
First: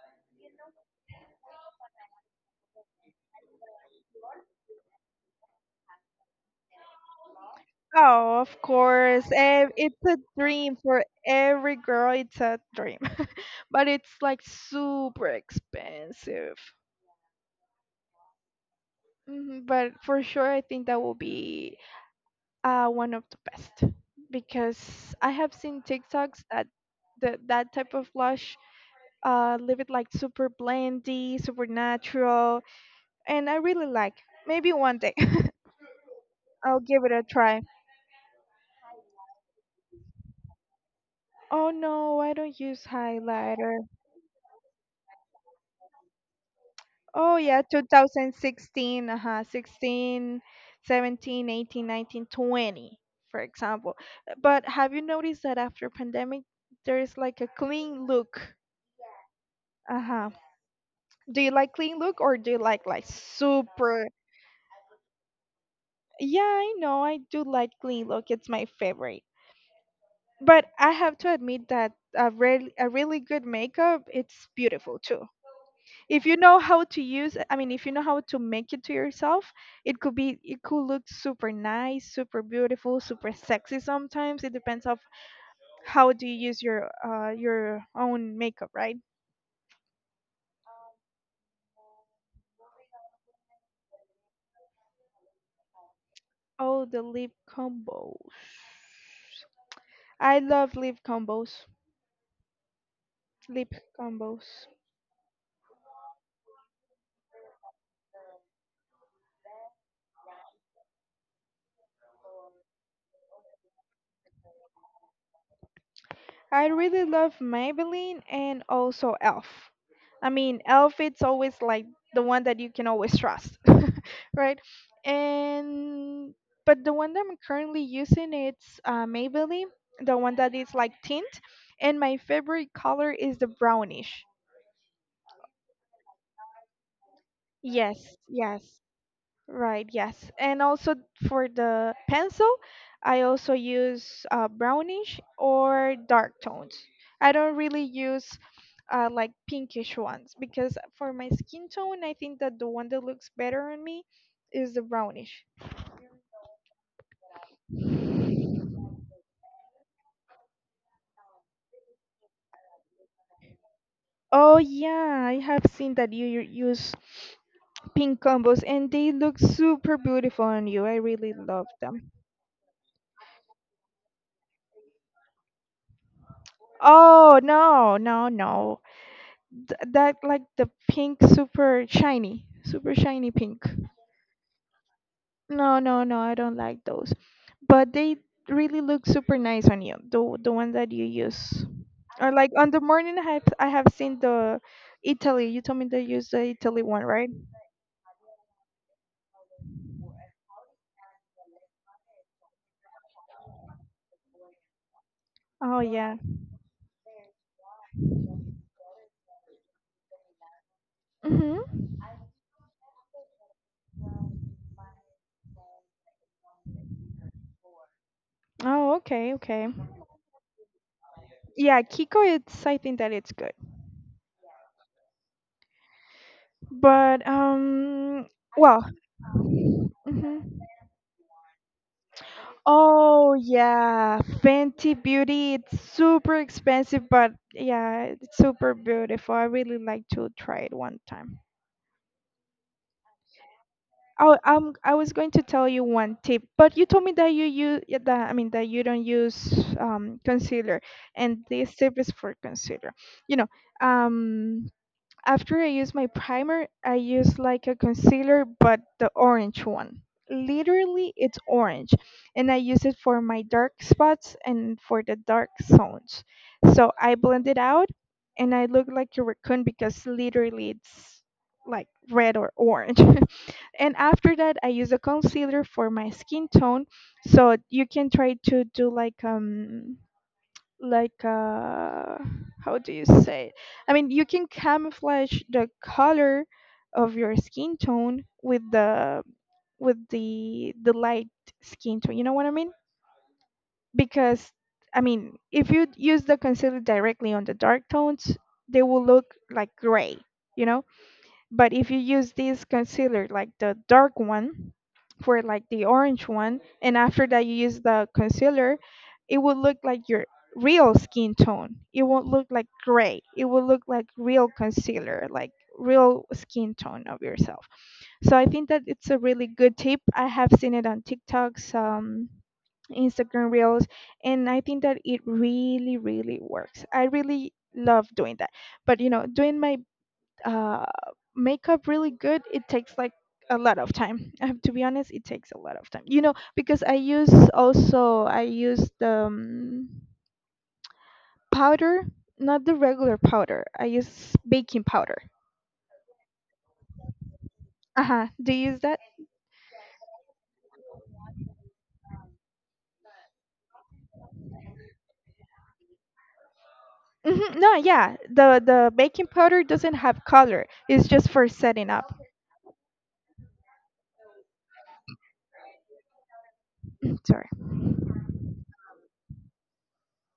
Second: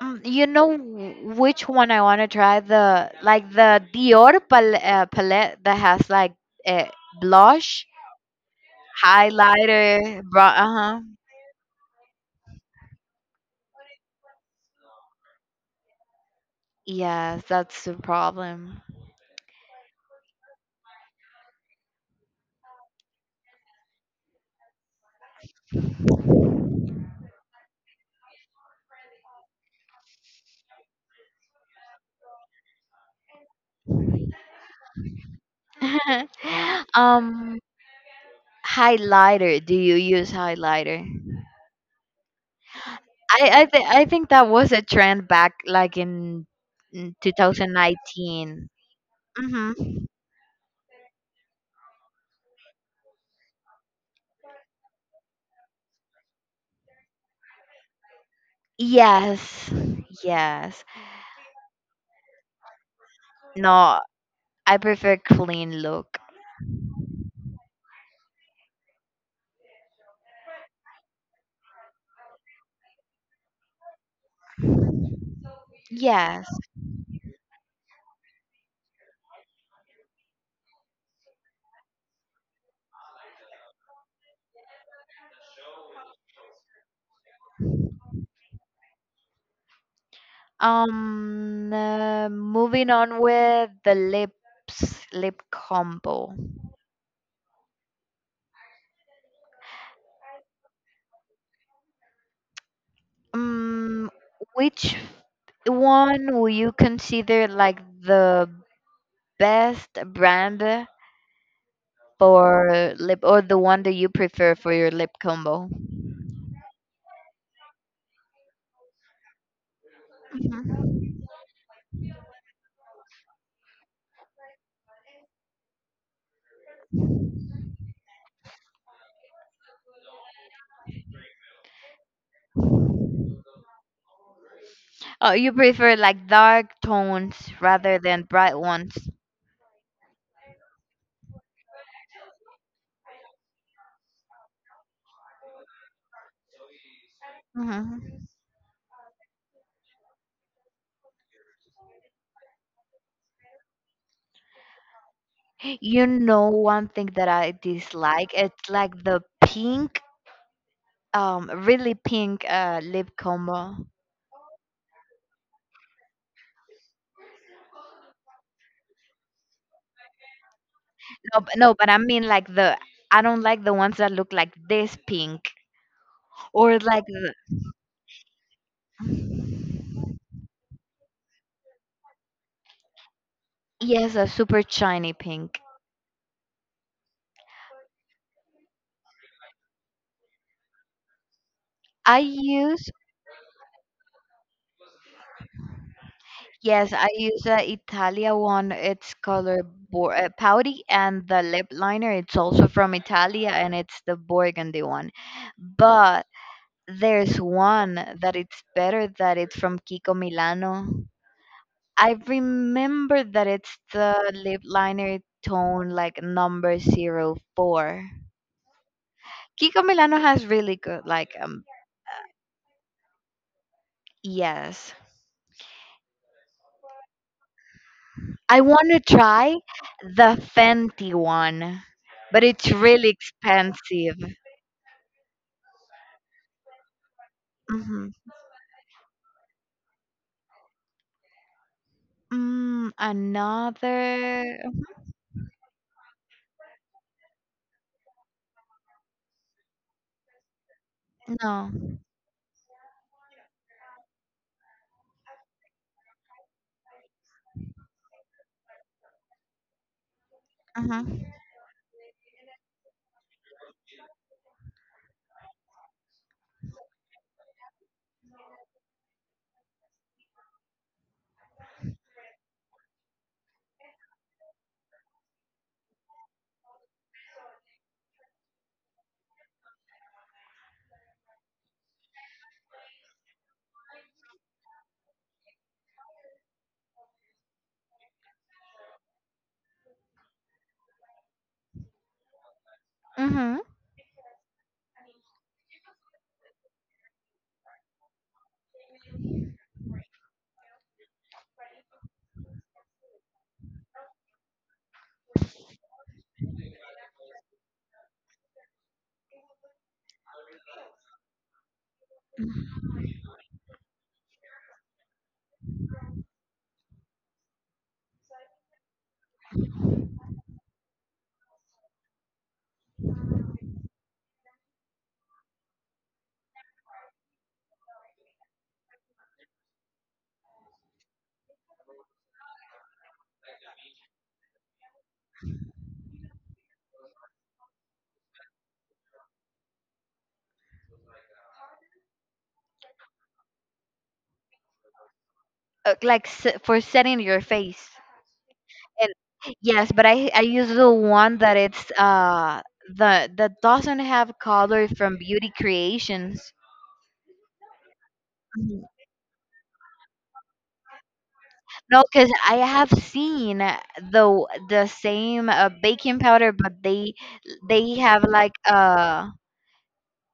S2: Mm, you know which one I want to try? The, like, the Dior palette that has like uh, blush,
S1: Oh, of course. It's a
S2: highlighter, bra. Uh
S1: dream
S2: huh.
S1: for every girl. It's a dream, but it's like super expensive.
S2: Yes, that's the problem.
S1: Mhm. But for sure, I think that will be one of the best because I have seen TikToks that that type of blush leave it like super blendy, super natural, and I really like. Maybe one day I'll give it a try.
S2: um, Highlighter. Do you use highlighter?
S1: Oh no, I don't use
S2: I I,
S1: highlighter.
S2: th- I think that was a trend back like in
S1: Oh yeah,
S2: 2019.
S1: 2016, uh-huh,
S2: Mm-hmm.
S1: 16, 17, 18, 19, 20, for example. But have you noticed that after pandemic there is like a clean look?
S2: Yes,
S1: Uh-huh.
S2: yes.
S1: Do you like clean look or do you like
S2: No,
S1: super?
S2: I prefer clean look.
S1: Yeah, I know. I do like clean look. It's my favorite. But I have to admit that a really good makeup, it's beautiful too. If you
S2: Yes.
S1: know how to use, I mean, if you know how to make it to yourself, it could look super nice, super beautiful, super sexy. Sometimes it depends of how do you use your own makeup, right?
S2: Moving on with the lips lip combo.
S1: Oh, the lip combos. I love lip combos. Lip
S2: Um,
S1: combos.
S2: which one will you consider like the best brand for lip, or the one that you prefer for your lip combo?
S1: I really love Maybelline and also Elf. I mean,
S2: Mhm.
S1: Elf it's always like the one that you can always trust, right? And but the one that I'm currently using it's Maybelline, the one that is like tint, and my favorite color is the brownish.
S2: Oh, you prefer like dark tones rather
S1: Yes,
S2: than
S1: yes.
S2: bright ones.
S1: Right, yes. And also for the pencil, I also use brownish or dark tones. I don't really
S2: Mhm.
S1: use like pinkish ones because for my skin tone, I think that the one that looks better on me is the brownish.
S2: You know one thing that I dislike? It's like the pink, really pink lip combo.
S1: Oh yeah, I have seen that you use pink combos and they look super beautiful on you. I really
S2: No, but,
S1: love
S2: no, but I
S1: them.
S2: mean like the, I don't like the ones that look like this pink or like the.
S1: Oh, no, no, no. That like the pink, super shiny pink.
S2: Yes, a super shiny pink.
S1: No, no, no, I don't like those. But they really look super nice on you. The ones that you use.
S2: I
S1: Or like on the
S2: use
S1: morning, I have seen the Italy. You told me they use the Italy
S2: Yes,
S1: one,
S2: I
S1: right?
S2: use the Italia one. It's color powdy, and the lip liner. It's also from Italia, and it's the burgundy one.
S1: Oh yeah.
S2: But there's one that it's better, that it's from Kiko Milano.
S1: Mhm.
S2: I remember that it's the lip liner tone, like number 04.
S1: Oh, okay, okay.
S2: Kiko Milano has really good like, um,
S1: Yeah, Kiko. It's I think that it's good.
S2: yes.
S1: But
S2: I
S1: well.
S2: want to try the
S1: Mhm.
S2: Fenty one, but it's really
S1: Oh
S2: expensive.
S1: yeah, Fenty Beauty. It's super expensive, but yeah,
S2: Mhm.
S1: it's super beautiful. I really like to try it one time.
S2: Mm,
S1: Oh,
S2: another
S1: I was going to tell you one tip, but you told me that you use that. I mean that you don't use concealer, and
S2: no.
S1: this tip is for concealer. You know, um, after I use my primer, I use like a concealer, but the orange one. Literally,
S2: Mhm.
S1: it's orange. And I use it for my dark spots and for the dark zones. So I blend it out and I look like a raccoon because literally it's like red or orange. And after that, I use a concealer for my skin tone. So you can try to do like like uh how do you say it? I mean you can camouflage the color of your skin tone with the light skin tone, you know what I mean?
S2: Mhm.
S1: Because I mean if you use the concealer directly on the dark tones they will look like gray, you know, but if you use this concealer, like the dark one, for like the orange one, and after that you use the concealer, it will look like your real skin tone. It won't look like gray. It will look like real concealer, like real skin tone of yourself. So I think that it's a really good tip. I have seen it on TikToks, Instagram Reels, and I think that really works. I really love doing that. But you know, doing my uh, makeup really good, it takes like a lot of time. I have to be honest, it takes a lot of time. You know, because I use the powder, not the regular powder. I use baking powder.
S2: Like, for setting your face.
S1: Uh huh. Do you use that?
S2: And yes, but I use the one that it's the that doesn't have color, from Beauty Creations.
S1: No, yeah. The
S2: Mhm.
S1: the baking powder doesn't have color. It's just for setting
S2: No,
S1: up.
S2: because I have seen the same baking powder, but
S1: Mm. Sorry.
S2: they have like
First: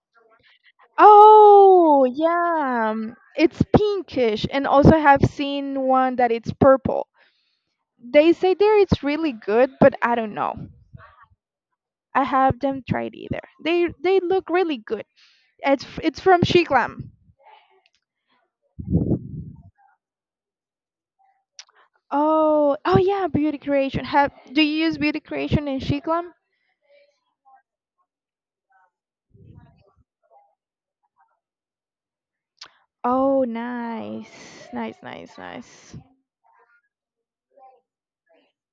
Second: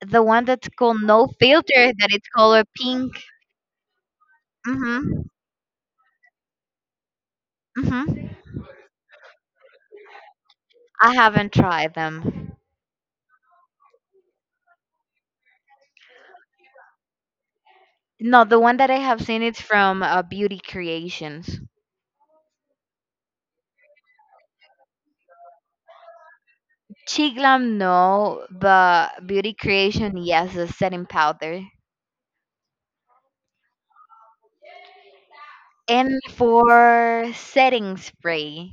S2: the one that's called No Filter,
S1: Oh
S2: that it's color
S1: yeah,
S2: pink.
S1: it's pinkish, and also I have
S2: Mhm,
S1: seen one that it's purple. They
S2: mhm.
S1: say there it's really good, but I don't know.
S2: I haven't tried
S1: I
S2: them.
S1: have them tried either. They look really good. It's from Shiglam.
S2: No, the one that I have seen it's from Beauty Creations.
S1: Oh, oh yeah, beauty creation. Have Do you use beauty creation in Shiglam?
S2: Chiglam, no, but Beauty Creation, yes, the setting powder.
S1: Oh nice, nice.
S2: And for setting spray,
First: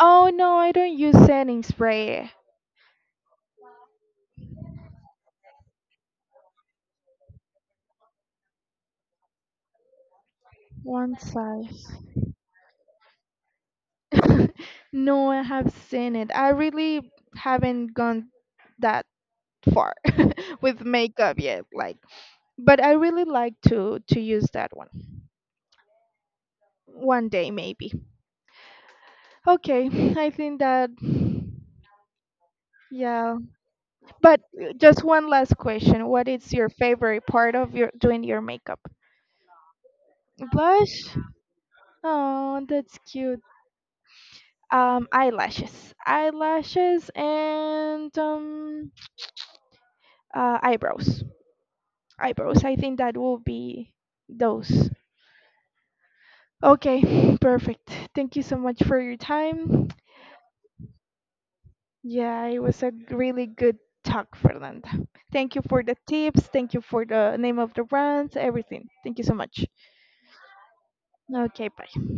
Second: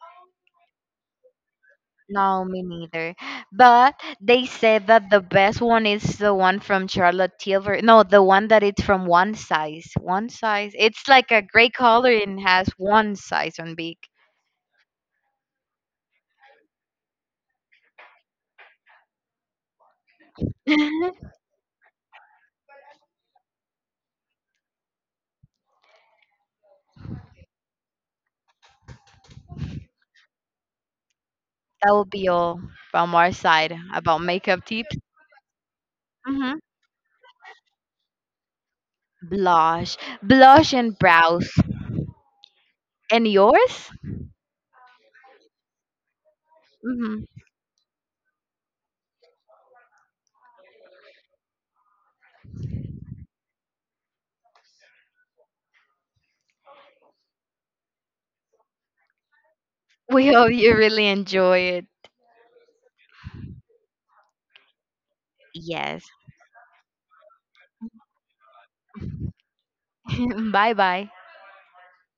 S1: Oh no, I don't use setting spray.
S2: no, me neither. But they said that the best one is the one from Charlotte Tilbury. No, the one that it's from One Size. One Size. It's
S1: One
S2: like a gray
S1: size.
S2: color and has One Size on big.
S1: No, I have seen it. I really haven't gone that far with
S2: That
S1: makeup yet. Like, but I really like to use that one. One day maybe. Okay. I think that,
S2: will be all from our
S1: yeah,
S2: side about
S1: but
S2: makeup tips.
S1: just one last question, what is
S2: Hmm.
S1: your favorite part of your doing your makeup?
S2: Blush. Blush and
S1: Blush.
S2: brows.
S1: Oh, that's
S2: And
S1: cute.
S2: yours?
S1: Eyelashes, eyelashes,
S2: Hmm.
S1: and eyebrows. I think that will be those. Okay. Perfect, thank you so much for your time.
S2: We hope you really enjoy it.
S1: Yeah, it was really good talk, Fernanda. Thank you for the
S2: Yes.
S1: tips. Thank you for the name of the runs, everything. Thank you so much.
S2: Bye bye.
S1: Okay, bye.